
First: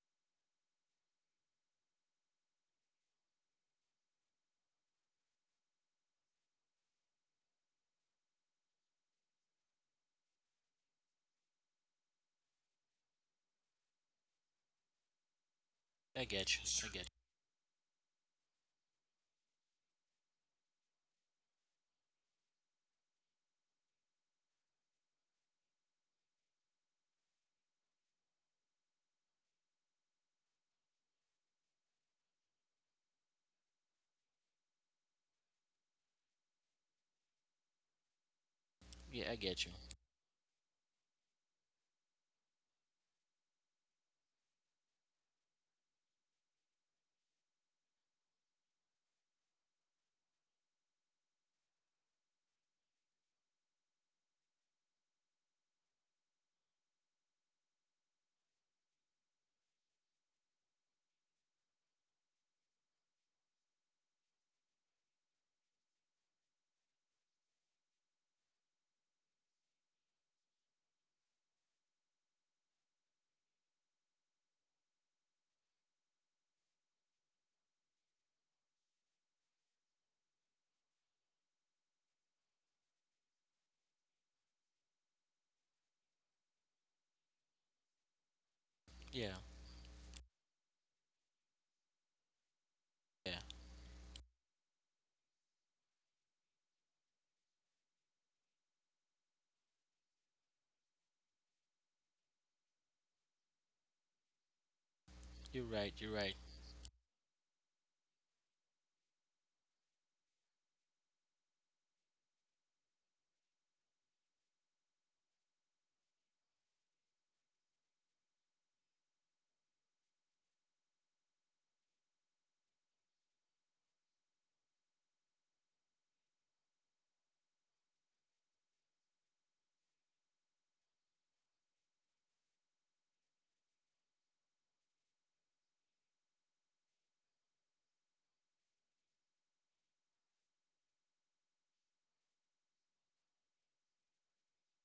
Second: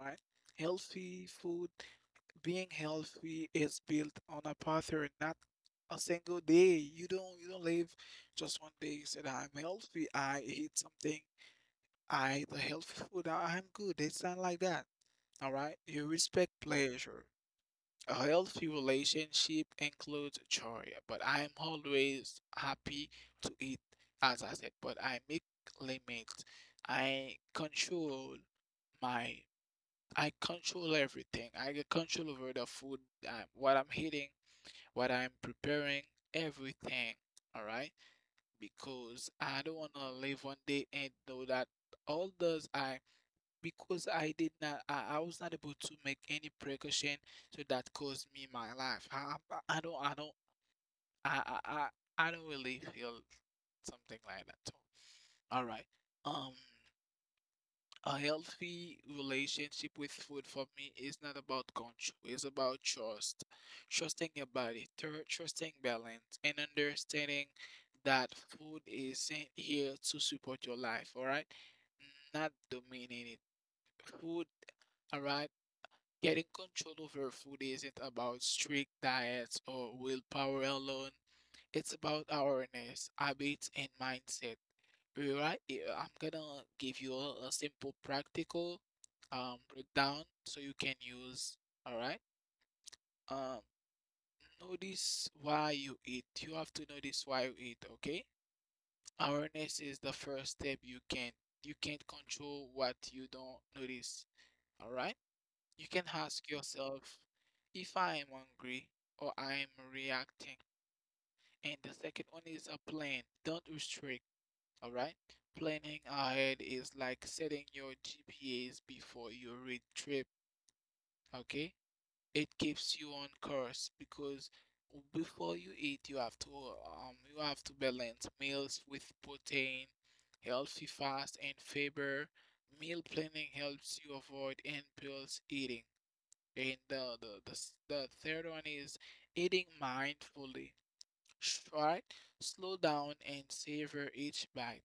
[SPEAKER 2] right? Healthy food, being healthy is built on a pattern, not a single day. You don't live just one day. You said I'm healthy. I eat a healthy food. I'm good. It's not like that. All right. You
[SPEAKER 1] I
[SPEAKER 2] respect
[SPEAKER 1] get you. I get
[SPEAKER 2] pleasure. A healthy relationship includes joy, but I'm always happy to eat, as I said. But I make limits. I control my. I control everything. I get control over the food, what I'm eating, what I'm preparing, everything. All right.
[SPEAKER 1] you.
[SPEAKER 2] Because
[SPEAKER 1] Yeah, I
[SPEAKER 2] I
[SPEAKER 1] get you.
[SPEAKER 2] don't want to live one day and know that all those I because I was not able to make any precaution, so that caused me my life. I don't, I don't, I, I, I I don't really feel something like that. So, all right. Um, a healthy relationship with food for me is not about control. It's about trust, trusting your body, trusting balance, and understanding that food isn't here to support your life. All right, not dominate it. Food All right. Getting control over food isn't about strict diets or willpower alone. It's about awareness, habits, and mindset. Alright, yeah, I'm gonna give you a simple practical
[SPEAKER 1] Yeah,
[SPEAKER 2] breakdown so you can use. Alright,
[SPEAKER 1] yeah.
[SPEAKER 2] um, notice why you eat. You have to notice why you eat. Okay, awareness is the first step. You can't control what you don't notice. Alright.
[SPEAKER 1] You're
[SPEAKER 2] You
[SPEAKER 1] right.
[SPEAKER 2] can
[SPEAKER 1] You're right.
[SPEAKER 2] ask yourself if I am hungry or I am reacting. And the second one is a plan. Don't restrict, all right? Planning ahead is like setting your GPAs before your road trip, okay? It keeps you on course because before you eat, you have to balance meals with protein, healthy fats, and fiber. Meal planning helps you avoid impulse eating, and the third one is eating mindfully. Right? Slow down and savor each bite.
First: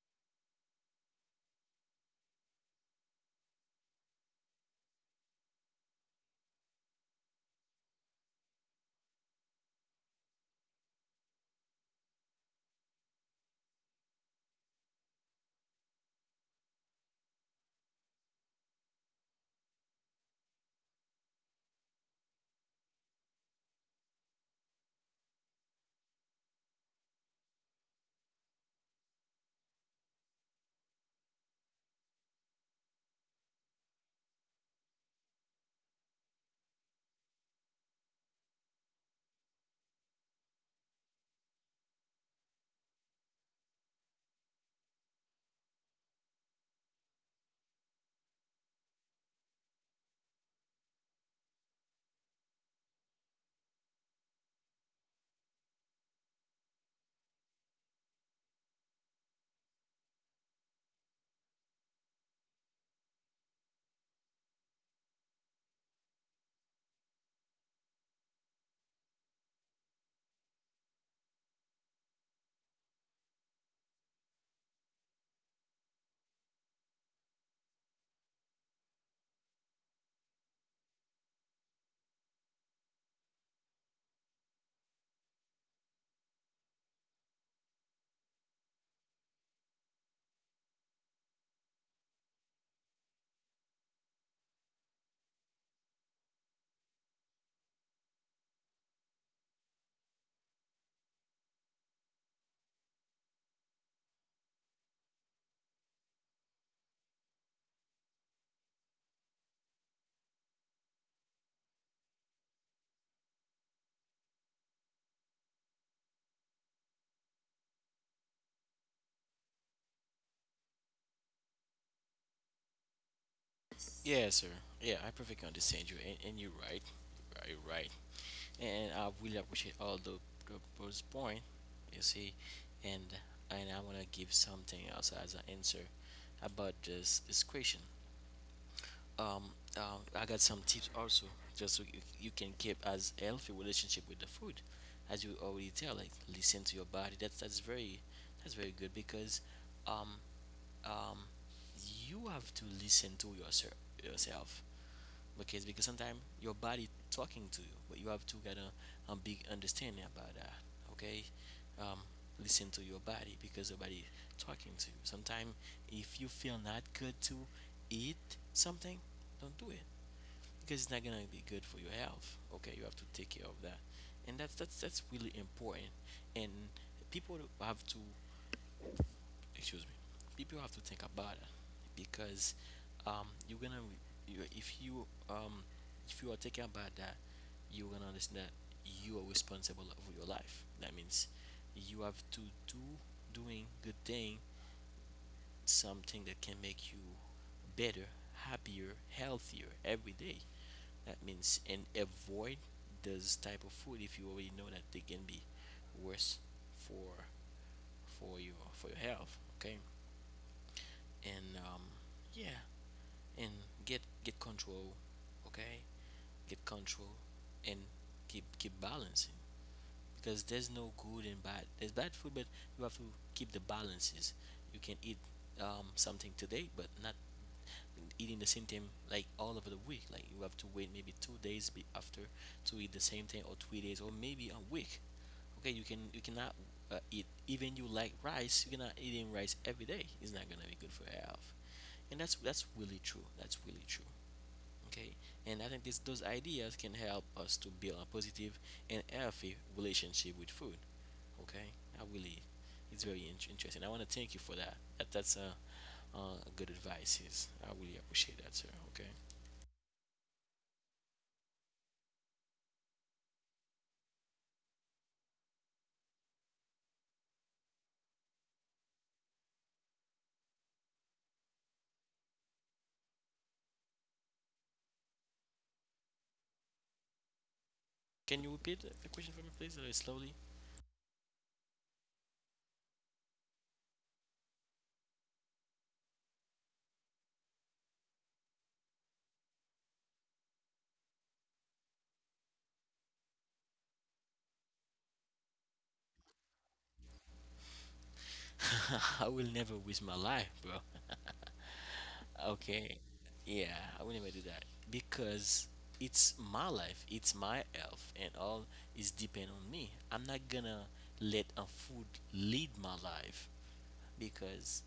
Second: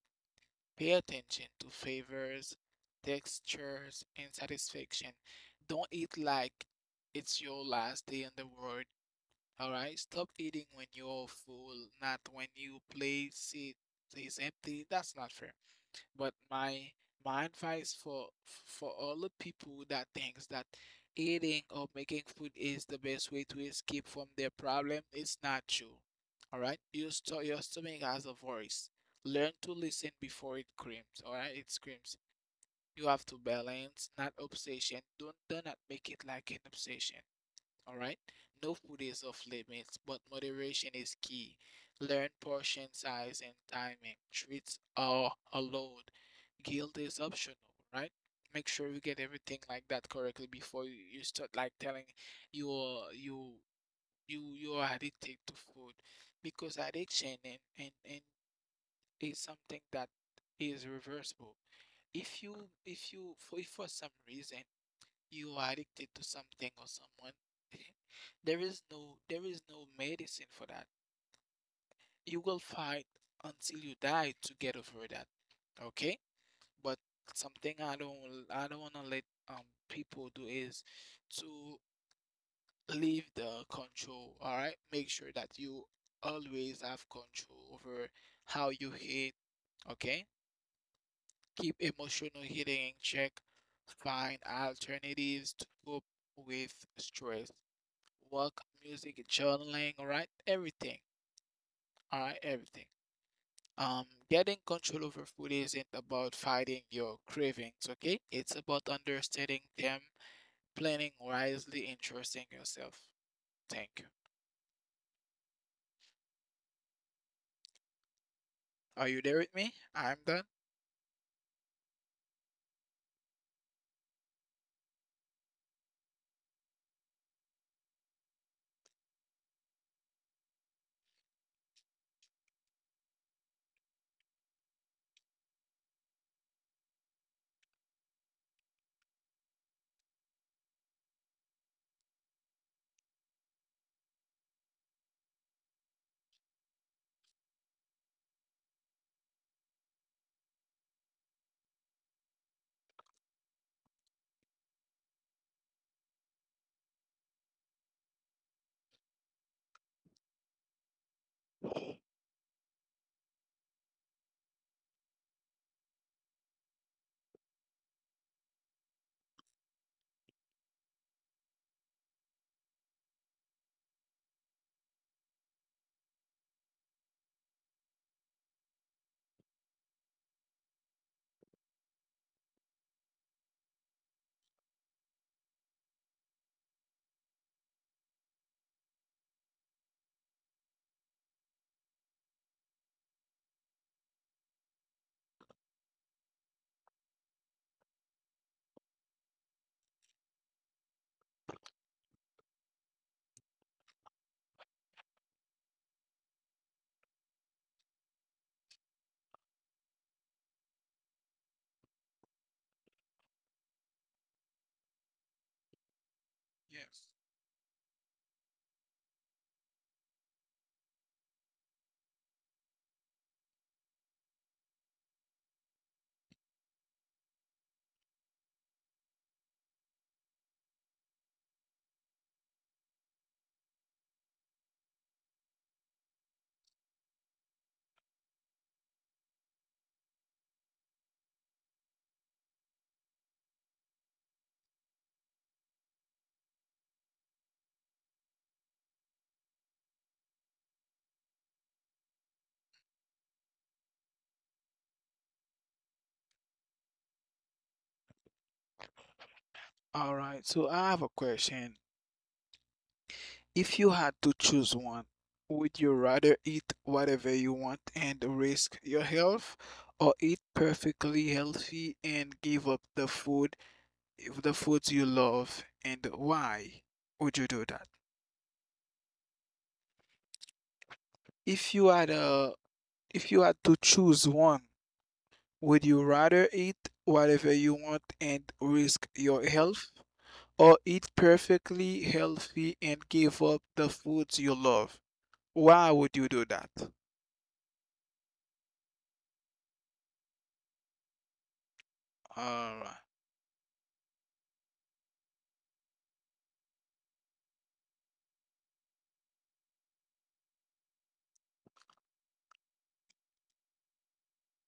[SPEAKER 2] Pay attention to flavors, textures, and satisfaction. Don't eat like it's your last day in the world. All right? Stop eating when you're full, not when you place it is empty. That's not fair. But my advice for all the people that thinks that eating or making food is the best way to escape from their problem, it's not true. All right, your your stomach has a voice. Learn to listen before it screams. All right, it screams. You have to balance, not obsession. Don't Do not make it like an obsession. All right. No food is off limits, but moderation is key. Learn portion size and timing. Treats are allowed. Guilt is optional, right? Make sure you get everything like that correctly before you start like telling you are you you are addicted to food, because addiction and is something that is reversible. If you if you for if for some reason you are addicted to something or someone, there is no medicine for that. You will fight until you die to get over that. Okay. But something I don't want to let um people do is to leave the control. All right, make sure that you always have control over how you hit. Okay, keep emotional hitting in check, find alternatives to cope with stress, work, music, journaling, all right? Everything, all right? Everything. Getting control over food isn't about fighting your cravings, okay? It's about understanding them, planning wisely, and trusting yourself. Thank you. Are you there with me? I'm done.
[SPEAKER 1] Yeah, sir. Yeah, I perfectly understand you, and you're right. You're right. You're right. And I really appreciate all the those point, you see, and I wanna give something else as an answer about this question. Um, I got some tips also, just so you can keep as healthy relationship with the food, as you already tell. Like, listen to your body. That's very good because, um, um, you have to listen to yourself, because sometimes your body talking to you, but you have to get a big understanding about that. Okay, um, listen to your body because your body talking to you sometimes. If you feel not good to eat something, don't do it, because it's not gonna be good for your health. Okay, you have to take care of that, and that's really important. And people have to excuse me, people have to think about it, because you're gonna, you, if you um if you are thinking about that, you're gonna understand that you are responsible for your life. That means you have to do doing good thing, something that can make you better, happier, healthier every day. That means, and avoid those type of food if you already know that they can be worse for for your health. Okay, and yeah, and get control, okay? Get control,
[SPEAKER 2] Yes.
[SPEAKER 1] and keep balancing, because there's no good and bad. There's bad food, but you have to keep the balances. You can eat something today, but not eating the same thing like all over the week. Like, you have to wait maybe 2 days after to eat the same thing, or 3 days, or maybe a week. Okay, you cannot eat, even you like rice. You're not eating rice every day. It's not gonna be good for your health. And that's really true, that's really true. Okay, and I think this, those ideas can help us to build a positive and healthy relationship with food. Okay, I really, it's very interesting. I want to thank you for that, that's a good advice, is I really appreciate that, sir. Okay.
[SPEAKER 2] All right, so I have a question. If you had to choose one, would you rather eat whatever you want and risk your health, or eat perfectly healthy and give up the food, if the foods you love, and why would you do that?
[SPEAKER 1] Can you repeat the question for me please, slowly?
[SPEAKER 2] If you had a if you had to choose one, would you rather eat whatever you want and risk your health, or eat perfectly healthy and give up the foods you love? Why would you do that?
[SPEAKER 1] I will never waste my life, bro. Okay.
[SPEAKER 2] All right.
[SPEAKER 1] Yeah, I will never do that, because it's my life, it's my health, and all is depend on me. I'm not gonna let a food lead my life, because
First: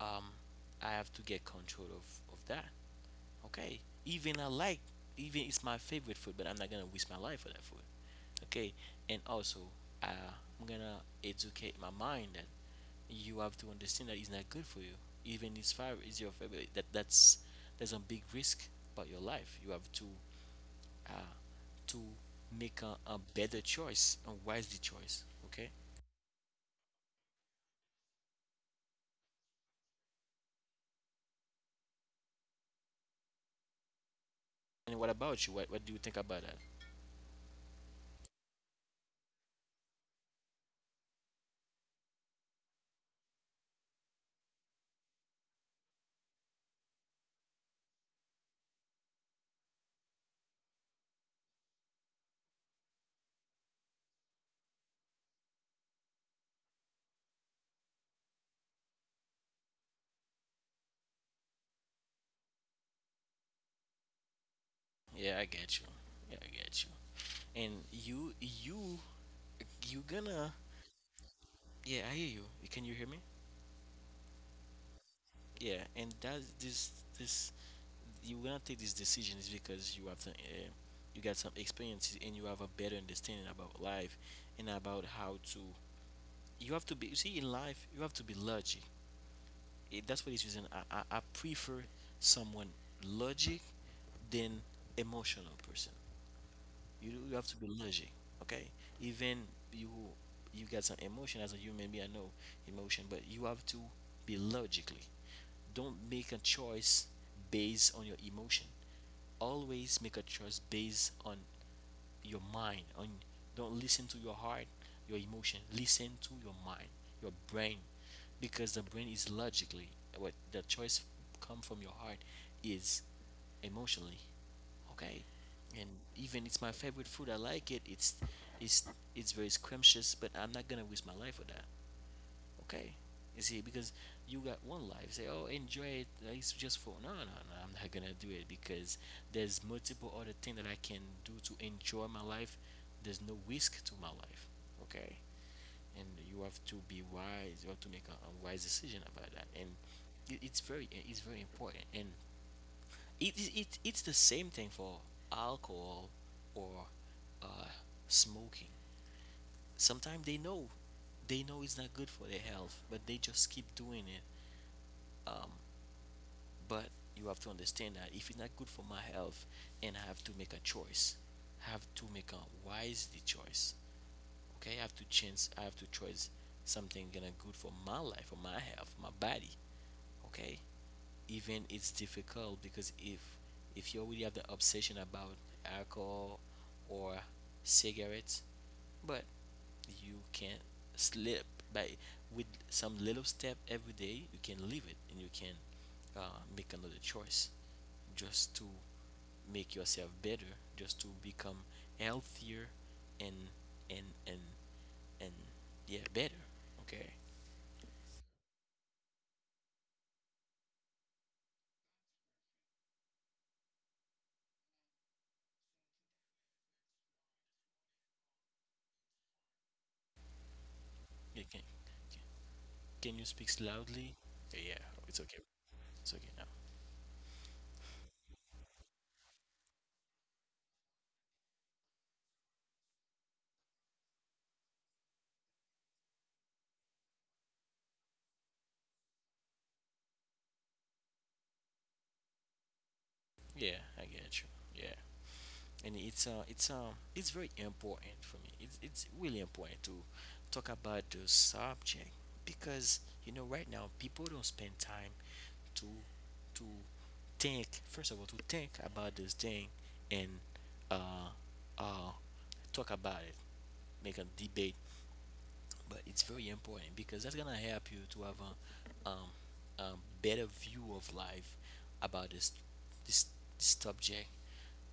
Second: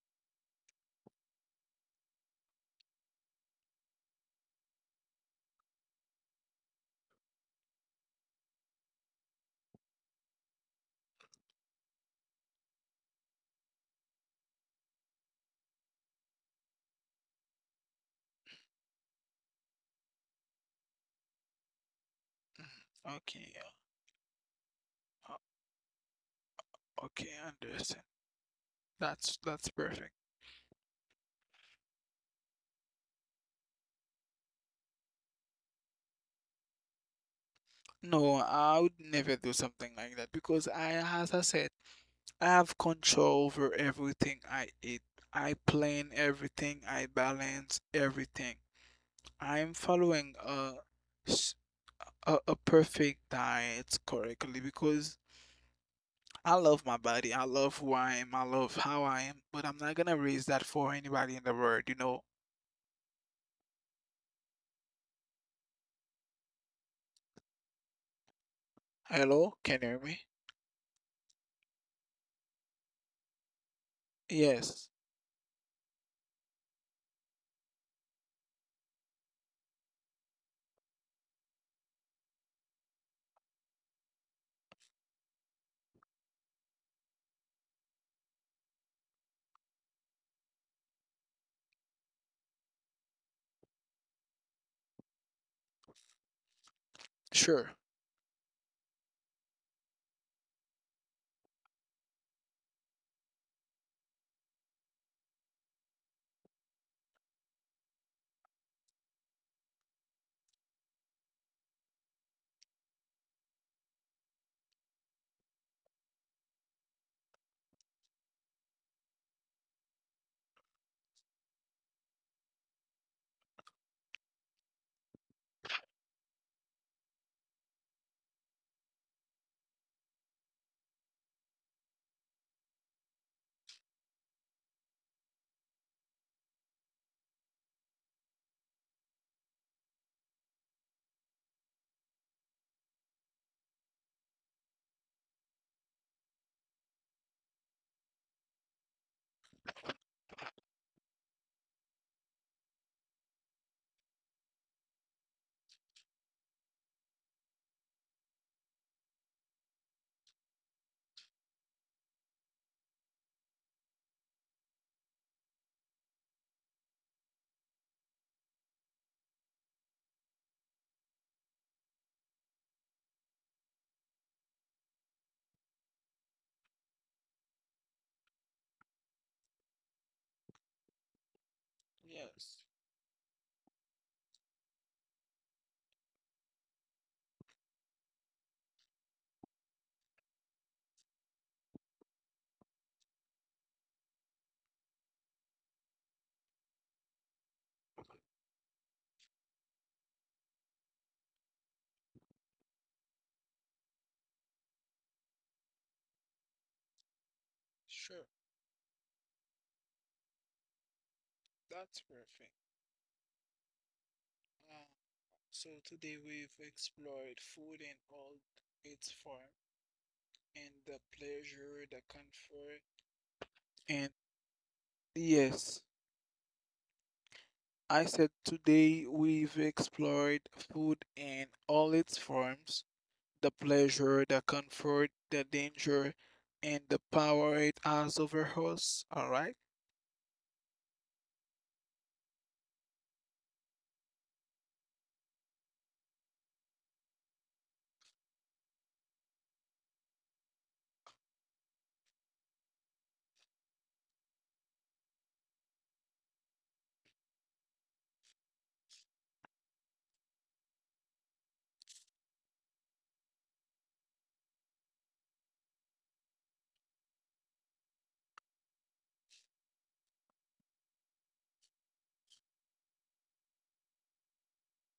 [SPEAKER 1] um I have to get control of that. Okay, even I like even it's my favorite food, but I'm not gonna waste my life for that food. Okay, and also uh, I'm gonna educate my mind that you have to understand that it's not good for you. Even if fire is your favorite. That that's There's a big risk about your life. You have to uh, to
[SPEAKER 2] Mm,
[SPEAKER 1] make a
[SPEAKER 2] okay.
[SPEAKER 1] better choice, a wisely choice. Okay.
[SPEAKER 2] Okay, I understand. That's perfect.
[SPEAKER 1] And what about you? What do you think about that?
[SPEAKER 2] No, I would never do something like that because I, as I said, I have control over everything I eat. I plan everything. I balance everything. I'm following s- a perfect diet correctly because I love my body. I love who I am. I love how I am. But I'm not gonna raise that for anybody in the world, you know.
[SPEAKER 1] Yeah, I get you. Yeah, I get you. And you you
[SPEAKER 2] Hello? Can you hear
[SPEAKER 1] you
[SPEAKER 2] me?
[SPEAKER 1] gonna yeah, I hear you. Can you hear me?
[SPEAKER 2] Yes.
[SPEAKER 1] Yeah. And that, this, you going to take these decisions because you got some experiences, and you have a better understanding about life and about how to. You have to be. You see, in life, you have to be logic. It, that's for this reason I prefer someone logic than emotional person. You have to
[SPEAKER 2] Sure.
[SPEAKER 1] be logic, okay? Even you you got some emotion as a human being. I know emotion, but you have to be logically. Don't make a choice based on your emotion. Always make a choice based on your mind. On Don't listen to your heart, your emotion. Listen to your mind, your brain, because the brain is logically what the choice. Come from your heart is emotionally. Okay, and even it's my favorite food, I like it. It's it's very scrumptious, but I'm not gonna waste my life with that. Okay, you see, because you got one life. Say, oh, enjoy it. Like, it's just for no, no, no. I'm not gonna do it because there's multiple other things that I can do to enjoy my life. There's no risk to my life. Okay, and you have to be wise. You have to make a wise decision about that, and it's it's very important. And it's the same thing for alcohol or uh, smoking. Sometimes they know it's not good for their health, but they just keep doing it. um, but you have to understand that if it's not good for my health and I have to make a choice, I have to make a wisely choice. Okay, I have to change, I have to choose something gonna good for my life, for my health, my body. Okay, even it's
[SPEAKER 2] Yes.
[SPEAKER 1] difficult because if you already have the obsession about alcohol or cigarettes, but you can't slip by with some little step every day, you can leave it and you can uh, make another choice. Just to make yourself better, just to become healthier and and and and yeah, better. Okay.
[SPEAKER 2] Sure. That's perfect. Um, so today we've explored food in all its forms, and the
[SPEAKER 1] You can
[SPEAKER 2] pleasure, the comfort.
[SPEAKER 1] can you speak
[SPEAKER 2] And
[SPEAKER 1] loudly? Yeah, it's okay.
[SPEAKER 2] yes,
[SPEAKER 1] It's okay now.
[SPEAKER 2] I said today we've explored food in all its forms, the pleasure, the comfort, the danger, and the power it has over us. All right?
[SPEAKER 1] Yeah, I get you. Yeah. And it's it's it's very important for me. It's really important to talk about the subject because you know right now people don't spend time to to think. First of all, to think about this thing and uh uh talk about it, make a debate. But it's very important because that's gonna help you to have a um better view of life about this this subject,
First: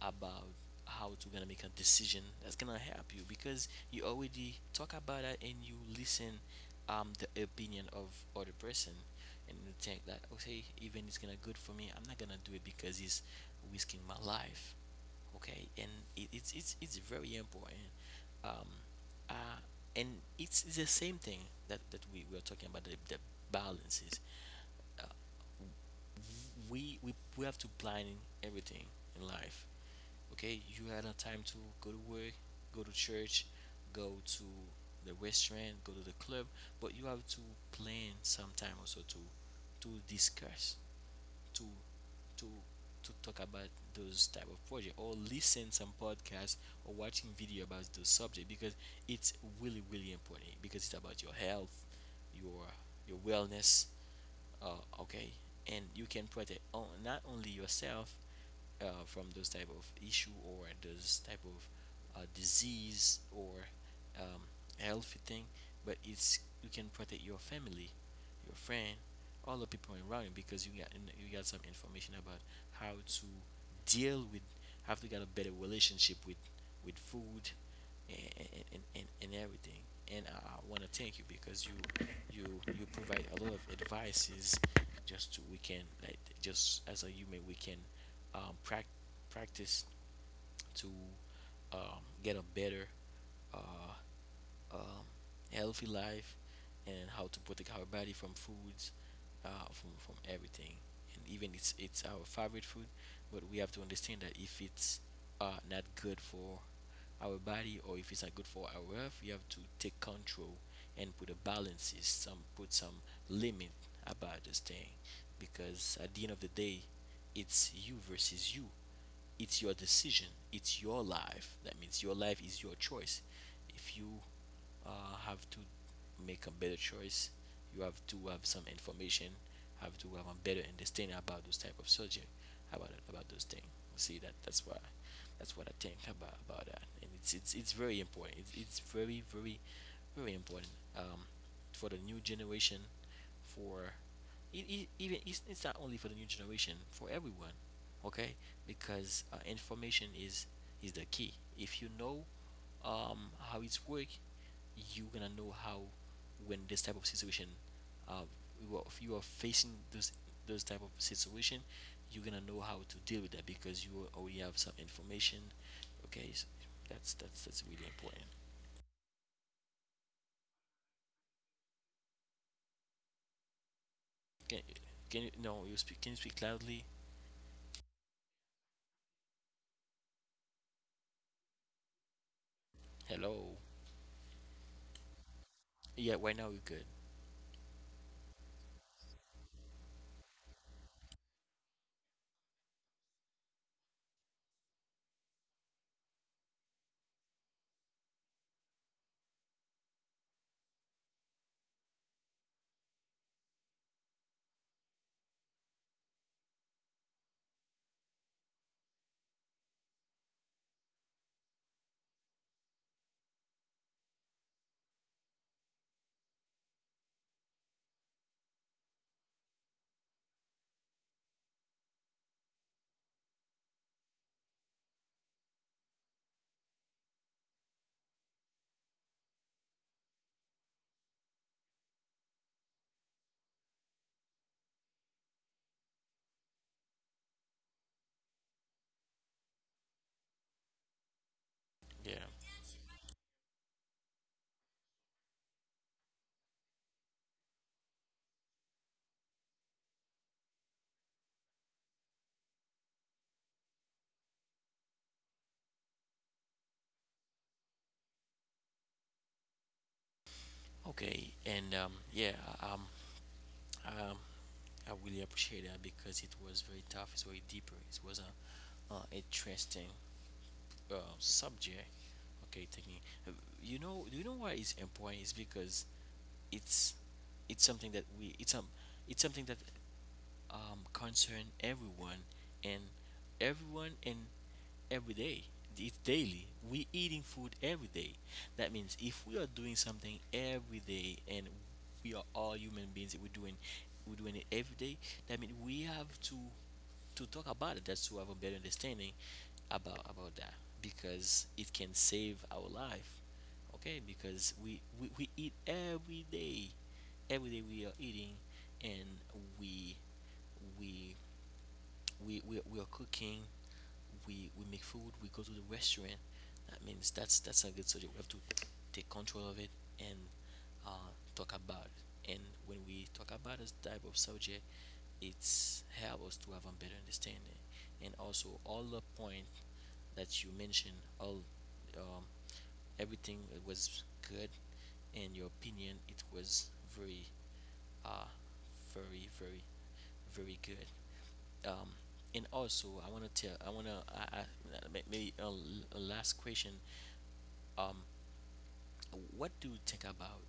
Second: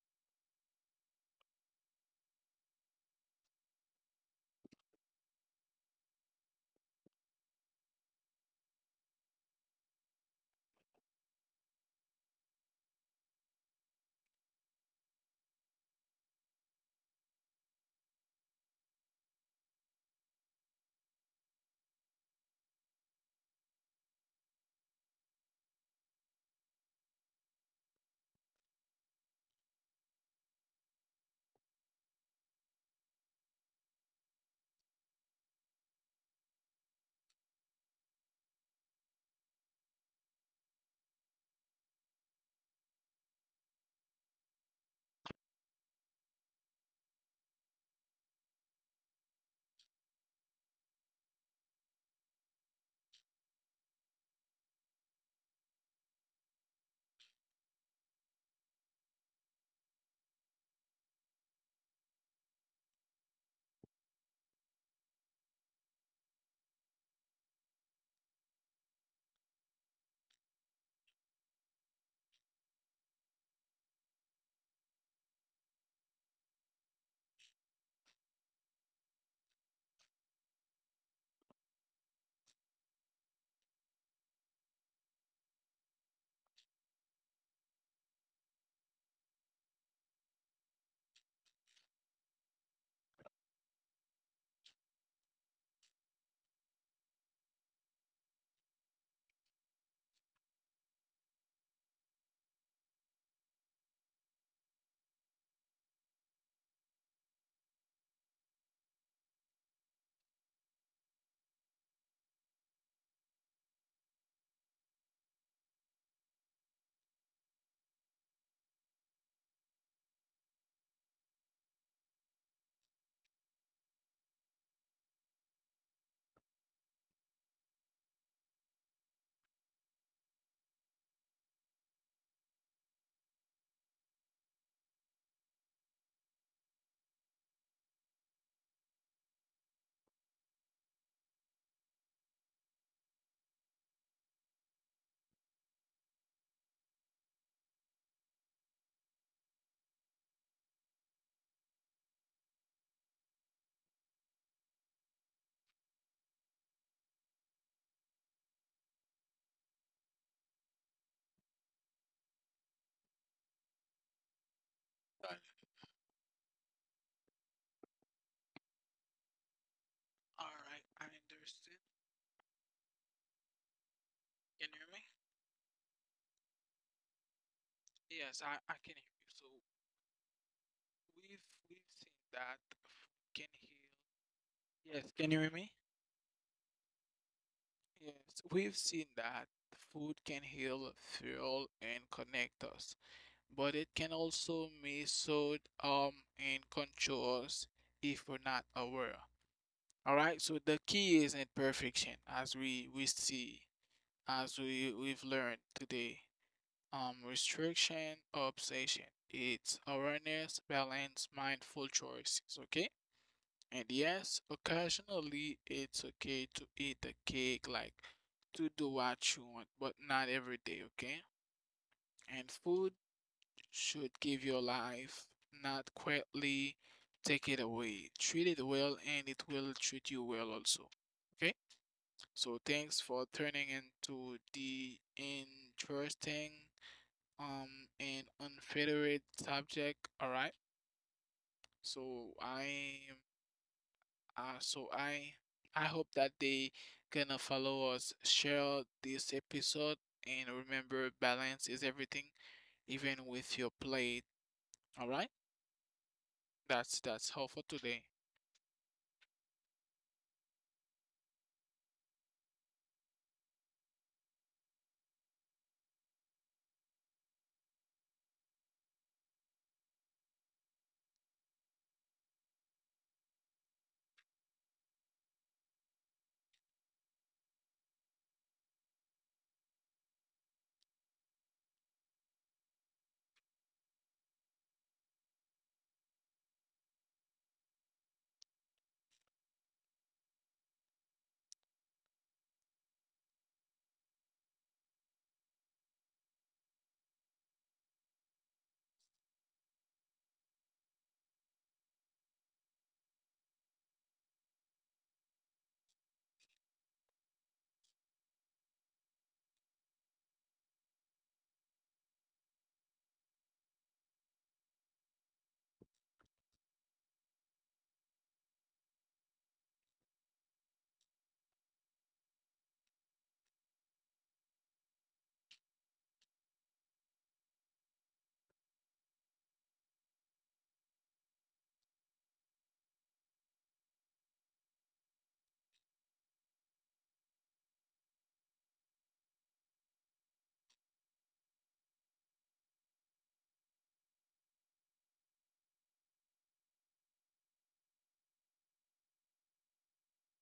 [SPEAKER 1] about how to gonna make a decision that's gonna help you, because you already talk about it and you listen the opinion of other person, and you think that okay, even it's gonna good for me, I'm not gonna do it because it's risking my life. Okay, and it's it's very important. um uh and it's the same thing that we were talking about, the balances. uh, we have to plan everything in life. Okay, you had a time to go to work, go to church, go to the restaurant, go to the club, but you have to plan some time also to discuss, to to to talk about those type of project, or listen some podcast, or watching video about those subject, because it's really really important because it's about your health, your your wellness, okay. And you can protect on, not only yourself, from those type of issue or those type of disease or um, healthy thing, but it's you can protect your family, your friend, all the people around you, because you got some information about how to deal with, how to get a better relationship with food and and everything. And want to thank you because you provide a lot of advices just to we can, like, just as a human we can um, prac- practice to get a better, uh, um, healthy life, and how to protect our body from foods, from everything. And even it's our favorite food, but we have to understand that if it's not good for our body, or if it's not good for our health, we have to take control and put a balances, some put some limit about this thing, because at the end of the day, it's you versus you. It's your decision, it's your life. That means your life is your choice. If you have to make a better choice, you have to have some information, have to have a better understanding about those type of surgery, about those things. See, that's why, that's what I think about that. And it's very important. It's very very important. um, for the new generation, for even it's not only for the new generation, for everyone. Okay, because information is the key. If you know how it's work, you're gonna know how. When this type of situation, uh, if you are facing those type of situation, you're gonna know how to deal with that, because you already have some information. Okay, so that's that's really important.
[SPEAKER 2] All right, I understand.
[SPEAKER 1] Can
[SPEAKER 2] Can you hear me?
[SPEAKER 1] can you, no, you speak? Can you speak loudly?
[SPEAKER 2] Yes, I can hear you. So we've seen that food
[SPEAKER 1] Hello.
[SPEAKER 2] can heal. Yes, can you hear me?
[SPEAKER 1] Yeah, right now we're good.
[SPEAKER 2] Yes, we've seen that food can heal, fuel, and connect us, but it can also be sold and controls if we're not aware. All right, so the key is imperfection, as we see, as we've learned today. Restriction, obsession. It's awareness, balance, mindful choices. Okay, and yes, occasionally it's okay to eat the cake, like to do what you want, but not every day. Okay, and food should give your life, not quietly take it away. Treat it well, and it will treat you well also. Okay? So thanks for turning into the interesting um and unfettered subject. All right.
[SPEAKER 1] Yeah.
[SPEAKER 2] So I am so I hope that they gonna follow us, share this episode, and remember balance is everything, even with your plate. All right. That's all for today.
[SPEAKER 1] Okay, and yeah, um, um, I really appreciate that because it was very tough. It's very deeper. It was a interesting subject. Okay, taking uh, you know, why it's important is because it's it's something that we it's something that concern everyone and everyone and every day. It's daily. We eating food every day. That means if we are doing something every day and we are all human beings, we're doing it every day. That means we have to talk about it, that's to have a better understanding about that, because it can save our life. Okay, because we eat every day. Every day we are eating, and we we we are cooking. We make food, we go to the restaurant. That means that's a good subject, we have to take control of it and uh, talk about it. And when we talk about this type of subject, it's help us to have a better understanding. And also all the point that you mentioned, all um, everything was good, and your opinion, it was very uh very very very good. um, and also I want to tell, I want to maybe a last question. um, what do you think about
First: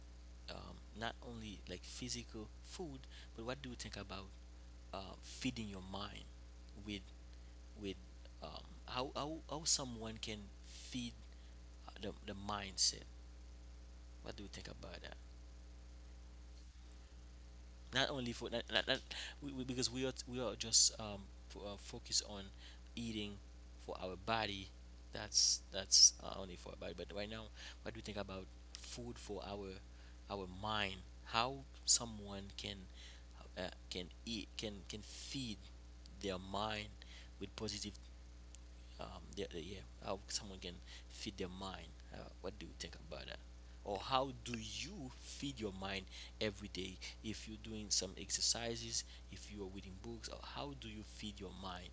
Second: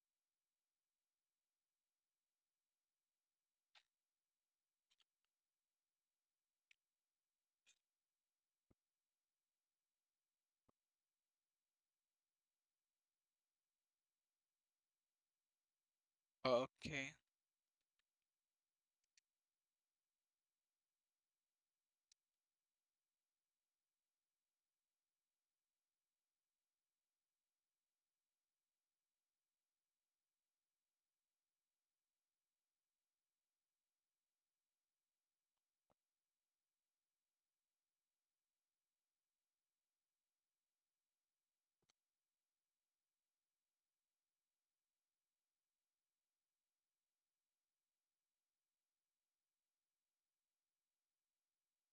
[SPEAKER 1] not only like physical food, but what do you think about feeding your mind with with how, someone can feed the mindset? What do you think about that?
[SPEAKER 2] Okay.
[SPEAKER 1] Not only for not, not, not because we are just focused on eating for our body. That's only for our body, but right now, what do you think about food for our mind? How someone uh, can eat, can feed their mind with positive yeah, how someone can feed their mind. What do you think about that? Or how do you feed your mind every day? If you're doing some exercises, if you are reading books, or how do you feed your mind?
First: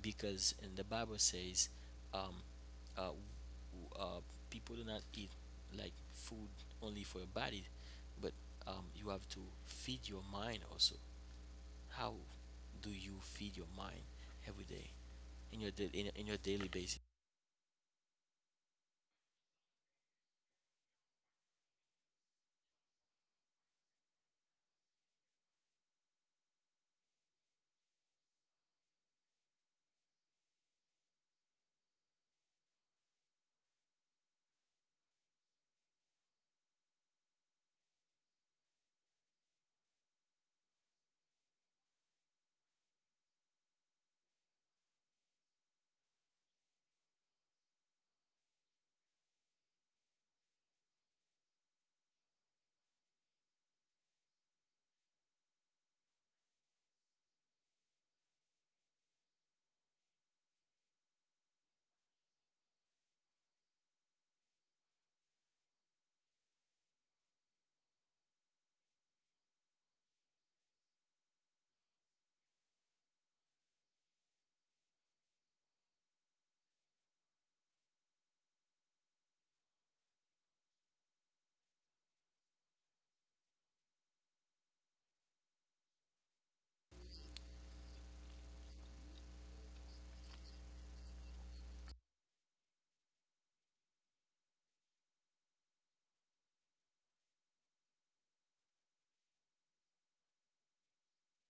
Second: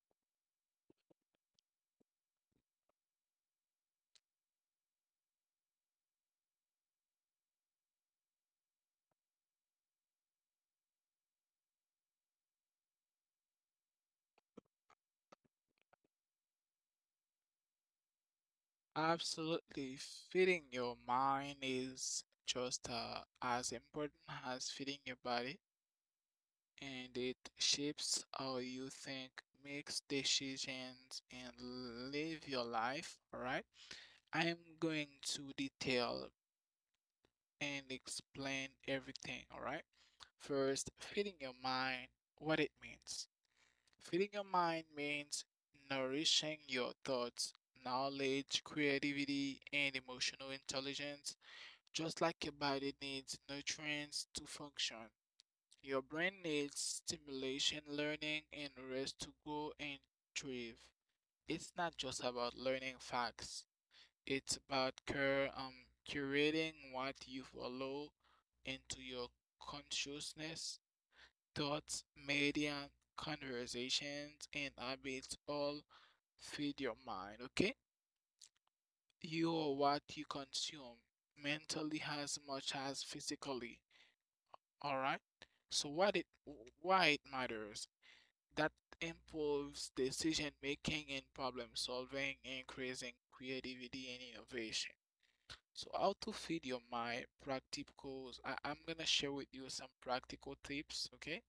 [SPEAKER 1] Because in the Bible says, um, uh, uh, people do not eat like food only for your body, but you have to feed your mind also. How do you feed your mind every day in your in your daily basis?
[SPEAKER 2] Absolutely. Feeding your mind is just as important as feeding your body, and it shapes how you think, makes decisions, and live your life. All right. I am going to detail and explain everything. All right. First, feeding your mind, what it means. Feeding your mind means nourishing your thoughts, knowledge, creativity, and emotional intelligence. Just like your body needs nutrients to function, your brain needs stimulation, learning, and rest to grow and thrive. It's not just about learning facts, it's about curating what you follow into your consciousness. Thoughts, media, conversations, and habits all feed your mind, okay? You are what you consume mentally as much as physically, all right? So what it, why it matters, that improves decision making and problem solving, increasing creativity and innovation. So how to feed your mind practicals. I'm gonna share with you some practical tips, okay?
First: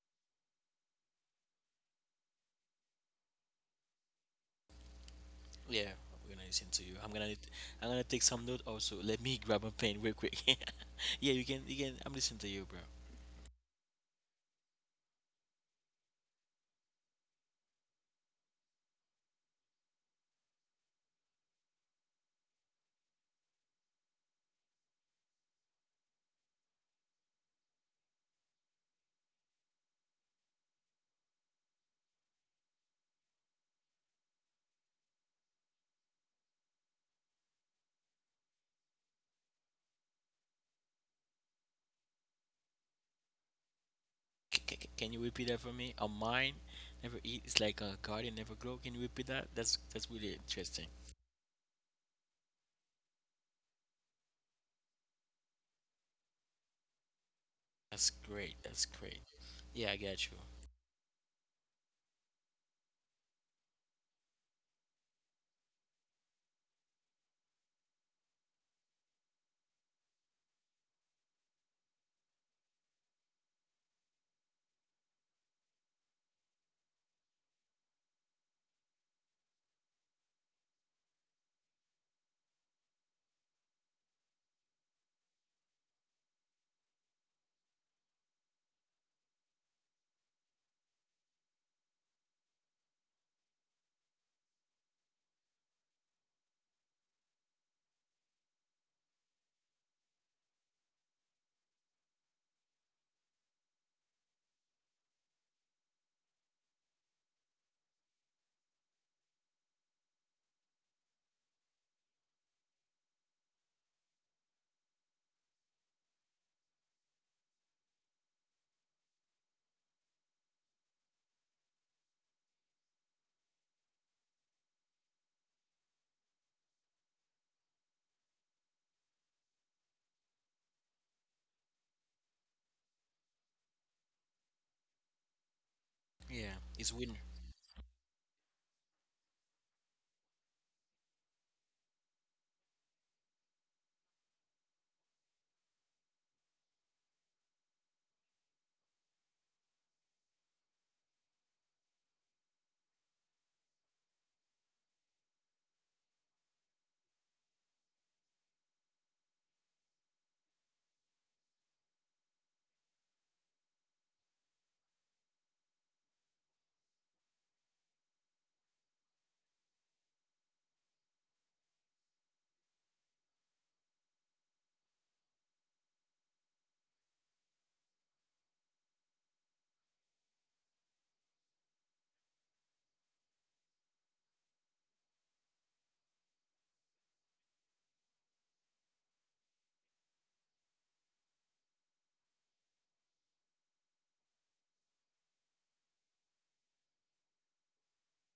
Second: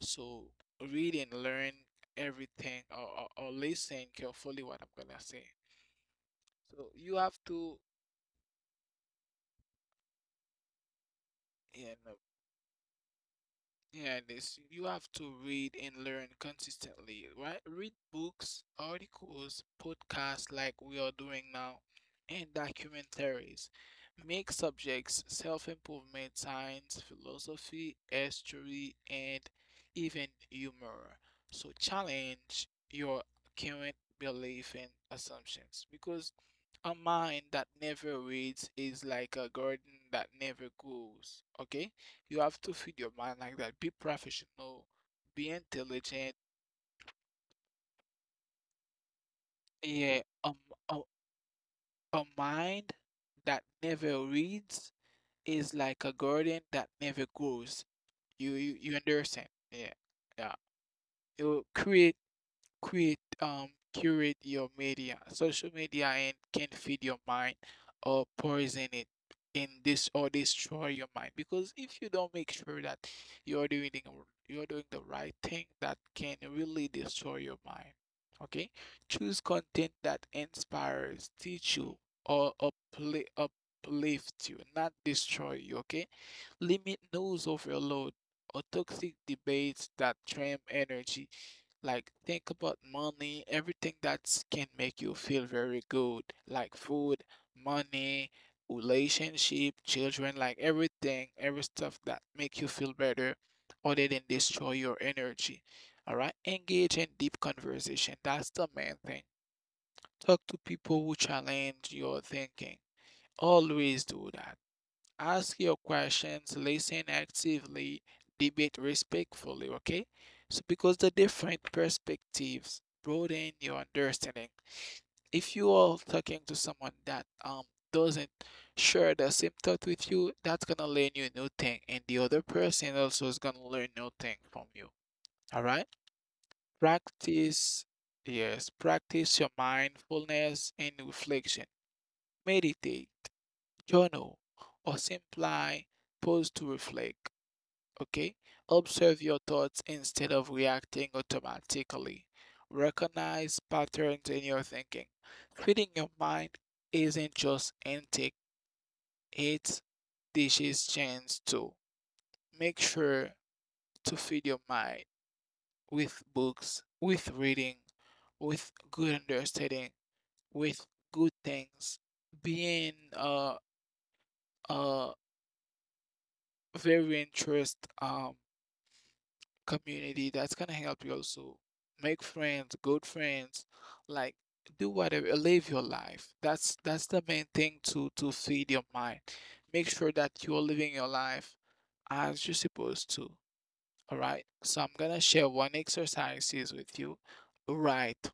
[SPEAKER 2] So read and learn everything, or, listen carefully what I'm gonna say.
[SPEAKER 1] Yeah, we're gonna listen to
[SPEAKER 2] So
[SPEAKER 1] you.
[SPEAKER 2] you have to,
[SPEAKER 1] I'm gonna take some note also. Let me grab a pen real quick. Yeah, you can, you
[SPEAKER 2] you
[SPEAKER 1] can. I'm
[SPEAKER 2] know,
[SPEAKER 1] listening to you, bro.
[SPEAKER 2] yeah, this you have to read and learn consistently, right? Read books, articles, podcasts like we are doing now, and documentaries. Make subjects self-improvement, science, philosophy, history, and even humor. So challenge your current belief and assumptions, because a mind that never reads is like a garden that never grows. Okay? You have to feed your mind like that. Be professional,
[SPEAKER 1] Can you repeat
[SPEAKER 2] be
[SPEAKER 1] that for me? A
[SPEAKER 2] intelligent.
[SPEAKER 1] mind never eat. It's like a garden never grow. Can you repeat that? That's
[SPEAKER 2] Yeah,
[SPEAKER 1] really interesting.
[SPEAKER 2] a, a mind that never reads is like a garden that never grows.
[SPEAKER 1] That's
[SPEAKER 2] You
[SPEAKER 1] great.
[SPEAKER 2] you,
[SPEAKER 1] That's
[SPEAKER 2] you
[SPEAKER 1] great.
[SPEAKER 2] understand?
[SPEAKER 1] Yeah,
[SPEAKER 2] Yeah,
[SPEAKER 1] I got you.
[SPEAKER 2] yeah. You create, curate your media, social media, and can feed your mind or poison it in this, or destroy your mind, because if you don't make sure that you're doing the, you're doing the right thing, that can really destroy your mind. Okay, choose content that inspires, teach you, or uplift you, not destroy you. Okay, limit news overload or toxic debates that drain energy. Like, think about money, everything that can make you feel very good, like food, money, relationship, children, like everything, every stuff that make you feel better other than destroy your energy. All right, engage in deep conversation. That's the main thing. Talk to people who challenge your thinking. Always do that. Ask your questions, listen actively, debate respectfully, okay? So, because the different perspectives broaden your understanding. If you are talking to someone that doesn't share the same thought with you, that's gonna learn you new thing, and the other person also is gonna learn new thing from you. All right?
[SPEAKER 1] Yeah, it's winner.
[SPEAKER 2] Practice, yes, practice your mindfulness and reflection. Meditate, journal, or simply pause to reflect. Okay? Observe your thoughts instead of reacting automatically. Recognize patterns in your thinking. Feeding your mind isn't just intake, it's dishes chance too. Make sure to feed your mind with books, with reading, with good understanding, with good things. Being uh very interest, community, that's gonna help you also make friends, good friends, like do whatever, live your life. That's the main thing to feed your mind. Make sure that you're living your life as you're supposed to. All right. So I'm gonna share one exercises with you. Write,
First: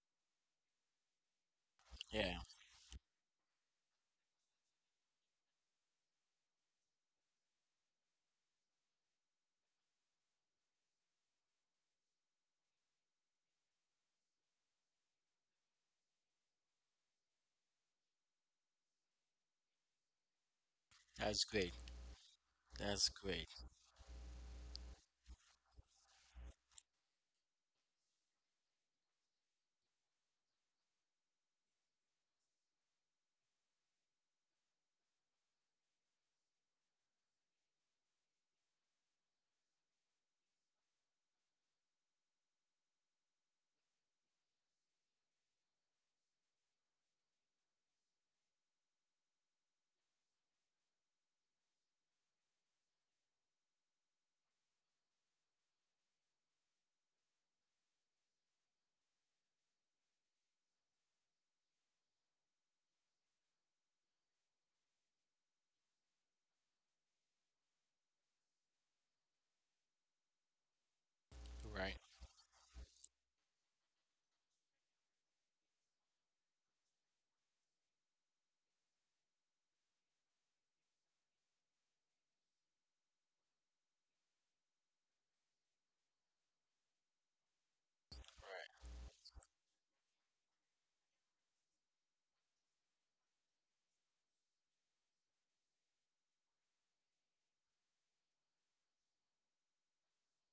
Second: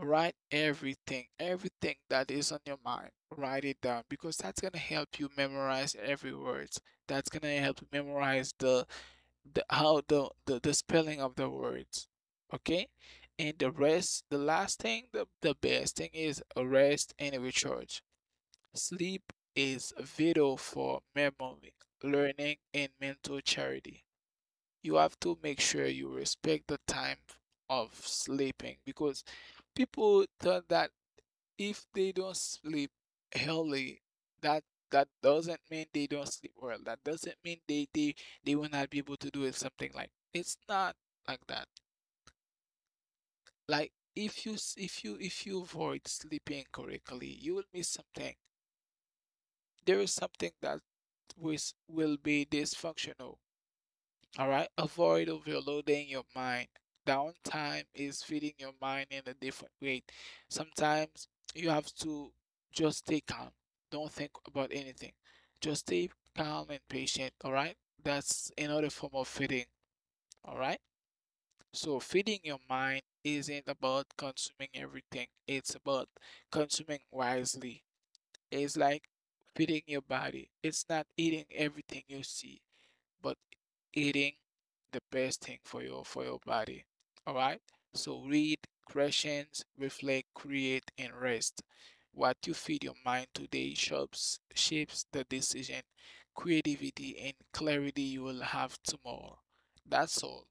[SPEAKER 2] write everything, everything that
[SPEAKER 1] Yeah,
[SPEAKER 2] is on your mind. Write it down because that's gonna help you memorize every word. That's gonna help you memorize the spelling of the words. Okay, and the rest, the last thing, the best thing is rest and recharge. Sleep is vital for
[SPEAKER 1] that's great.
[SPEAKER 2] memory, learning, and
[SPEAKER 1] That's
[SPEAKER 2] mental
[SPEAKER 1] great.
[SPEAKER 2] charity. You have to make sure you respect the time of sleeping, because people thought that if they don't sleep early, that that doesn't mean they don't sleep well. That doesn't mean they they will not be able to do it, something like it's not like that. Like if you if you if you avoid sleeping correctly, you will miss something. There is something that was will be dysfunctional. All right, avoid overloading your mind. Downtime is feeding your mind in a different way. Sometimes you have to just stay calm. Don't think about anything. Just stay calm and patient. All right, that's another form of feeding. All right,
[SPEAKER 1] Right.
[SPEAKER 2] so feeding your mind isn't about consuming everything, it's about consuming wisely. It's like feeding your body, it's not eating everything you see, but eating the best thing for your body. All right? So read,
[SPEAKER 1] Right.
[SPEAKER 2] questions, reflect, create, and rest. What you feed your mind today shapes the decision, creativity, and clarity you will have tomorrow. That's all.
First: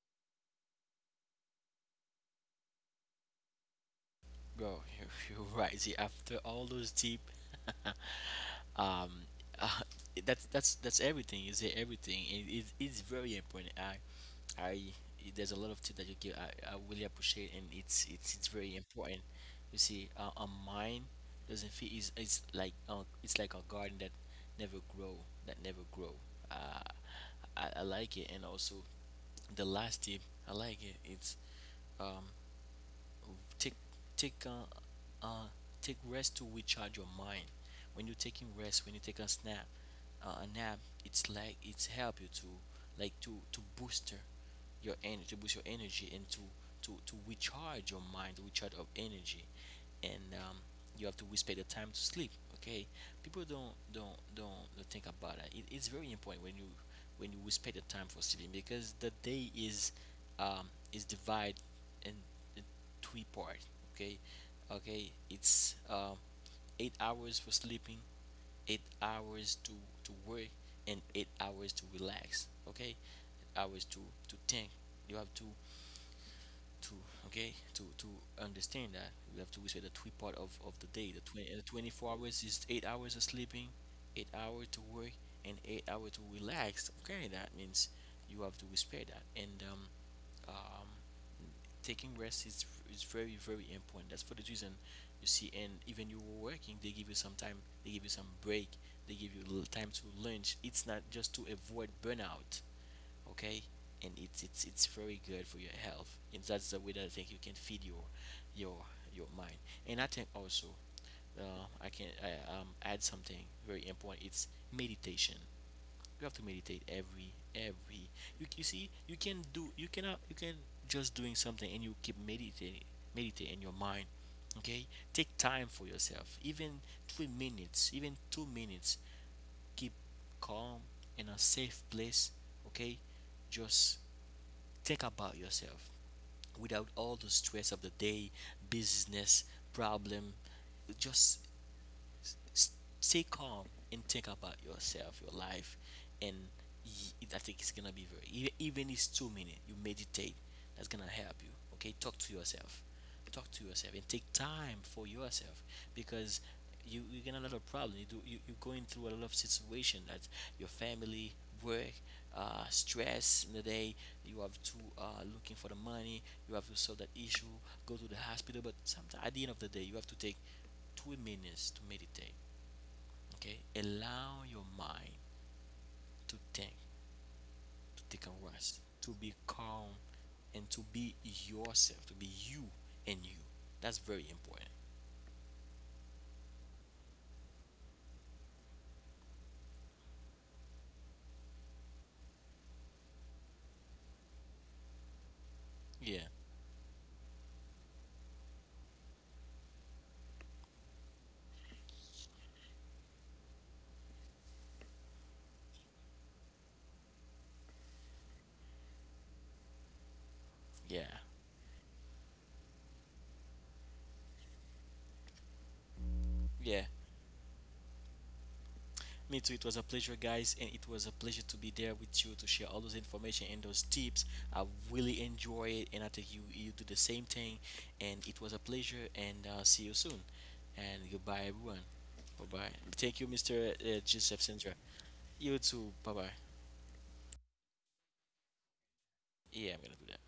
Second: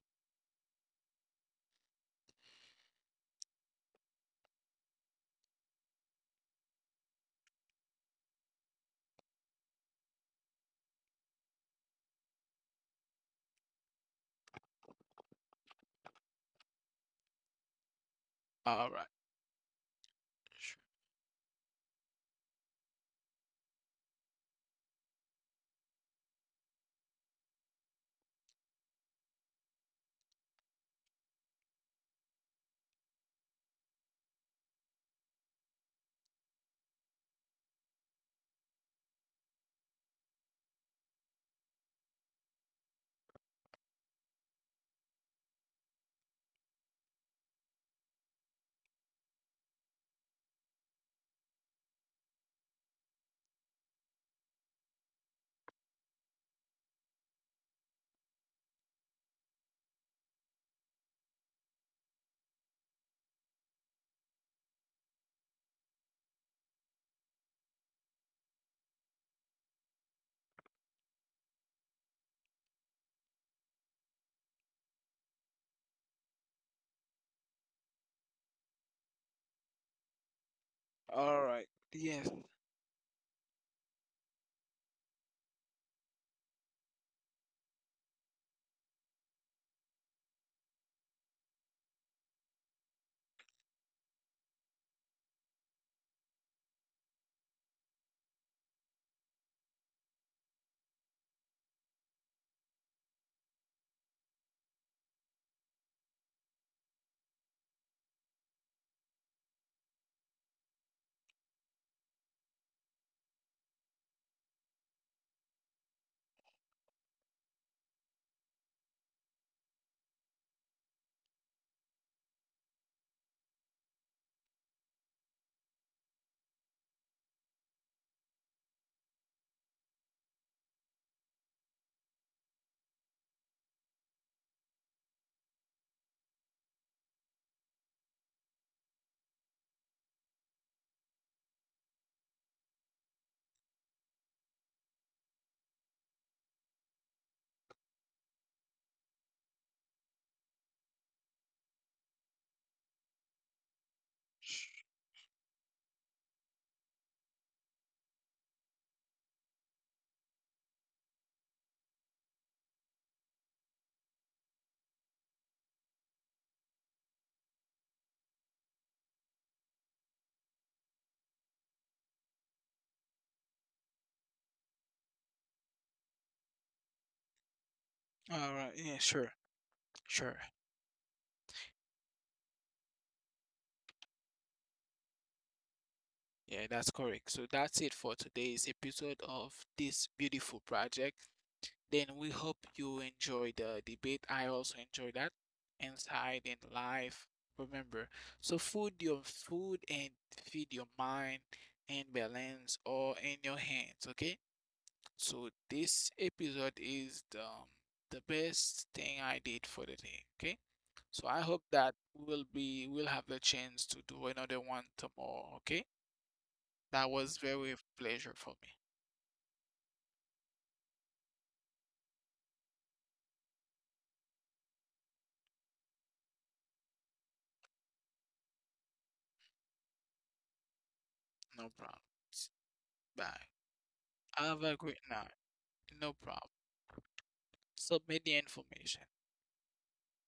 [SPEAKER 1] Bro, you, you're right. See, after all those deep, um, uh, that's that's everything. You say everything. It it's very important. I there's a lot of tips that you give. I really appreciate, and it's it's very
[SPEAKER 2] All right.
[SPEAKER 1] important. You see, a
[SPEAKER 2] Sure.
[SPEAKER 1] mind doesn't feel, is it's like, it's like a garden that never grow that never grow. Uh, I like it, and also the last tip I like it. It's um take take uh take rest to recharge your mind. When you're taking rest, when you take a snap, a nap, it's like it's help you to, like, to booster your energy, to boost your energy, and to recharge your mind, to recharge of energy. And you have to respect the time to sleep, okay? People don't think about it. It it's very important when you, when you respect the time for sleeping, because the day um is divided and three part. Okay, okay, it's 8 hours for sleeping, 8 hours to work, and 8 hours to relax. Okay, hours to think. You have to to okay to to understand that you have to respect the three part of the day. The
[SPEAKER 2] All
[SPEAKER 1] twenty the
[SPEAKER 2] right.
[SPEAKER 1] twenty four
[SPEAKER 2] Yes.
[SPEAKER 1] hours is 8 hours of sleeping, 8 hours to work, and 8 hours to relax. Okay, that means you have to respect that. And um taking rest is very very important. That's for the reason, you see. And even you were working, they give you some time, they give you some break, they give you a little time to lunch. It's not just to avoid burnout. Okay, and it's very good for your health, and that's the way that I think you can feed your your mind. And I think also, add something very important. It's meditation. You have to meditate every every. You see, you can do. You cannot. You can just doing something and you keep meditating, meditate in your mind. Okay, take time for yourself. Even 3 minutes, even 2 minutes. Keep calm in a safe place. Okay, just think about yourself without all the stress of the day, business problem. Just s- s- stay calm and think about yourself, your life, and I think it's gonna be very even if it's 2 minutes. You meditate. That's gonna help you. Okay, talk to yourself, and take time for yourself, because you get a lot of problem. You you going through a lot of situation. That your family, work, stress in the day. You have to looking for the money. You have to solve that issue. Go to the hospital. But sometimes at the end of the day, you have to take 2 minutes to meditate. Okay, allow your mind to think, to take
[SPEAKER 2] All
[SPEAKER 1] a
[SPEAKER 2] right.
[SPEAKER 1] rest,
[SPEAKER 2] Yeah,
[SPEAKER 1] to
[SPEAKER 2] sure.
[SPEAKER 1] be calm,
[SPEAKER 2] Sure.
[SPEAKER 1] and to be yourself, to be you and you. That's very important.
[SPEAKER 2] Yeah, that's correct. So that's it for today's episode of this beautiful project. Then we hope you enjoy the debate. I also enjoy that
[SPEAKER 1] Yeah,
[SPEAKER 2] inside and live. Remember, so food your food and feed your mind, and balance all in your hands. Okay, so this episode is the best thing I did for the day. Okay,
[SPEAKER 1] yeah,
[SPEAKER 2] so I hope that we'll have the chance to do another one tomorrow. Okay,
[SPEAKER 1] yeah.
[SPEAKER 2] that was very pleasure for me.
[SPEAKER 1] Me too. It was a pleasure, guys, and it was a pleasure to be there with you to share all those information and those tips. I really enjoy it, and I think you you do the same thing. And it was a pleasure, and see you soon. And goodbye,
[SPEAKER 2] No
[SPEAKER 1] everyone.
[SPEAKER 2] problem.
[SPEAKER 1] Bye bye. Thank you,
[SPEAKER 2] Bye.
[SPEAKER 1] Mr. Joseph
[SPEAKER 2] Have
[SPEAKER 1] Sandra.
[SPEAKER 2] a great night.
[SPEAKER 1] You too. Bye
[SPEAKER 2] No
[SPEAKER 1] bye.
[SPEAKER 2] problem. Submit the information.
[SPEAKER 1] Yeah, I'm gonna do that.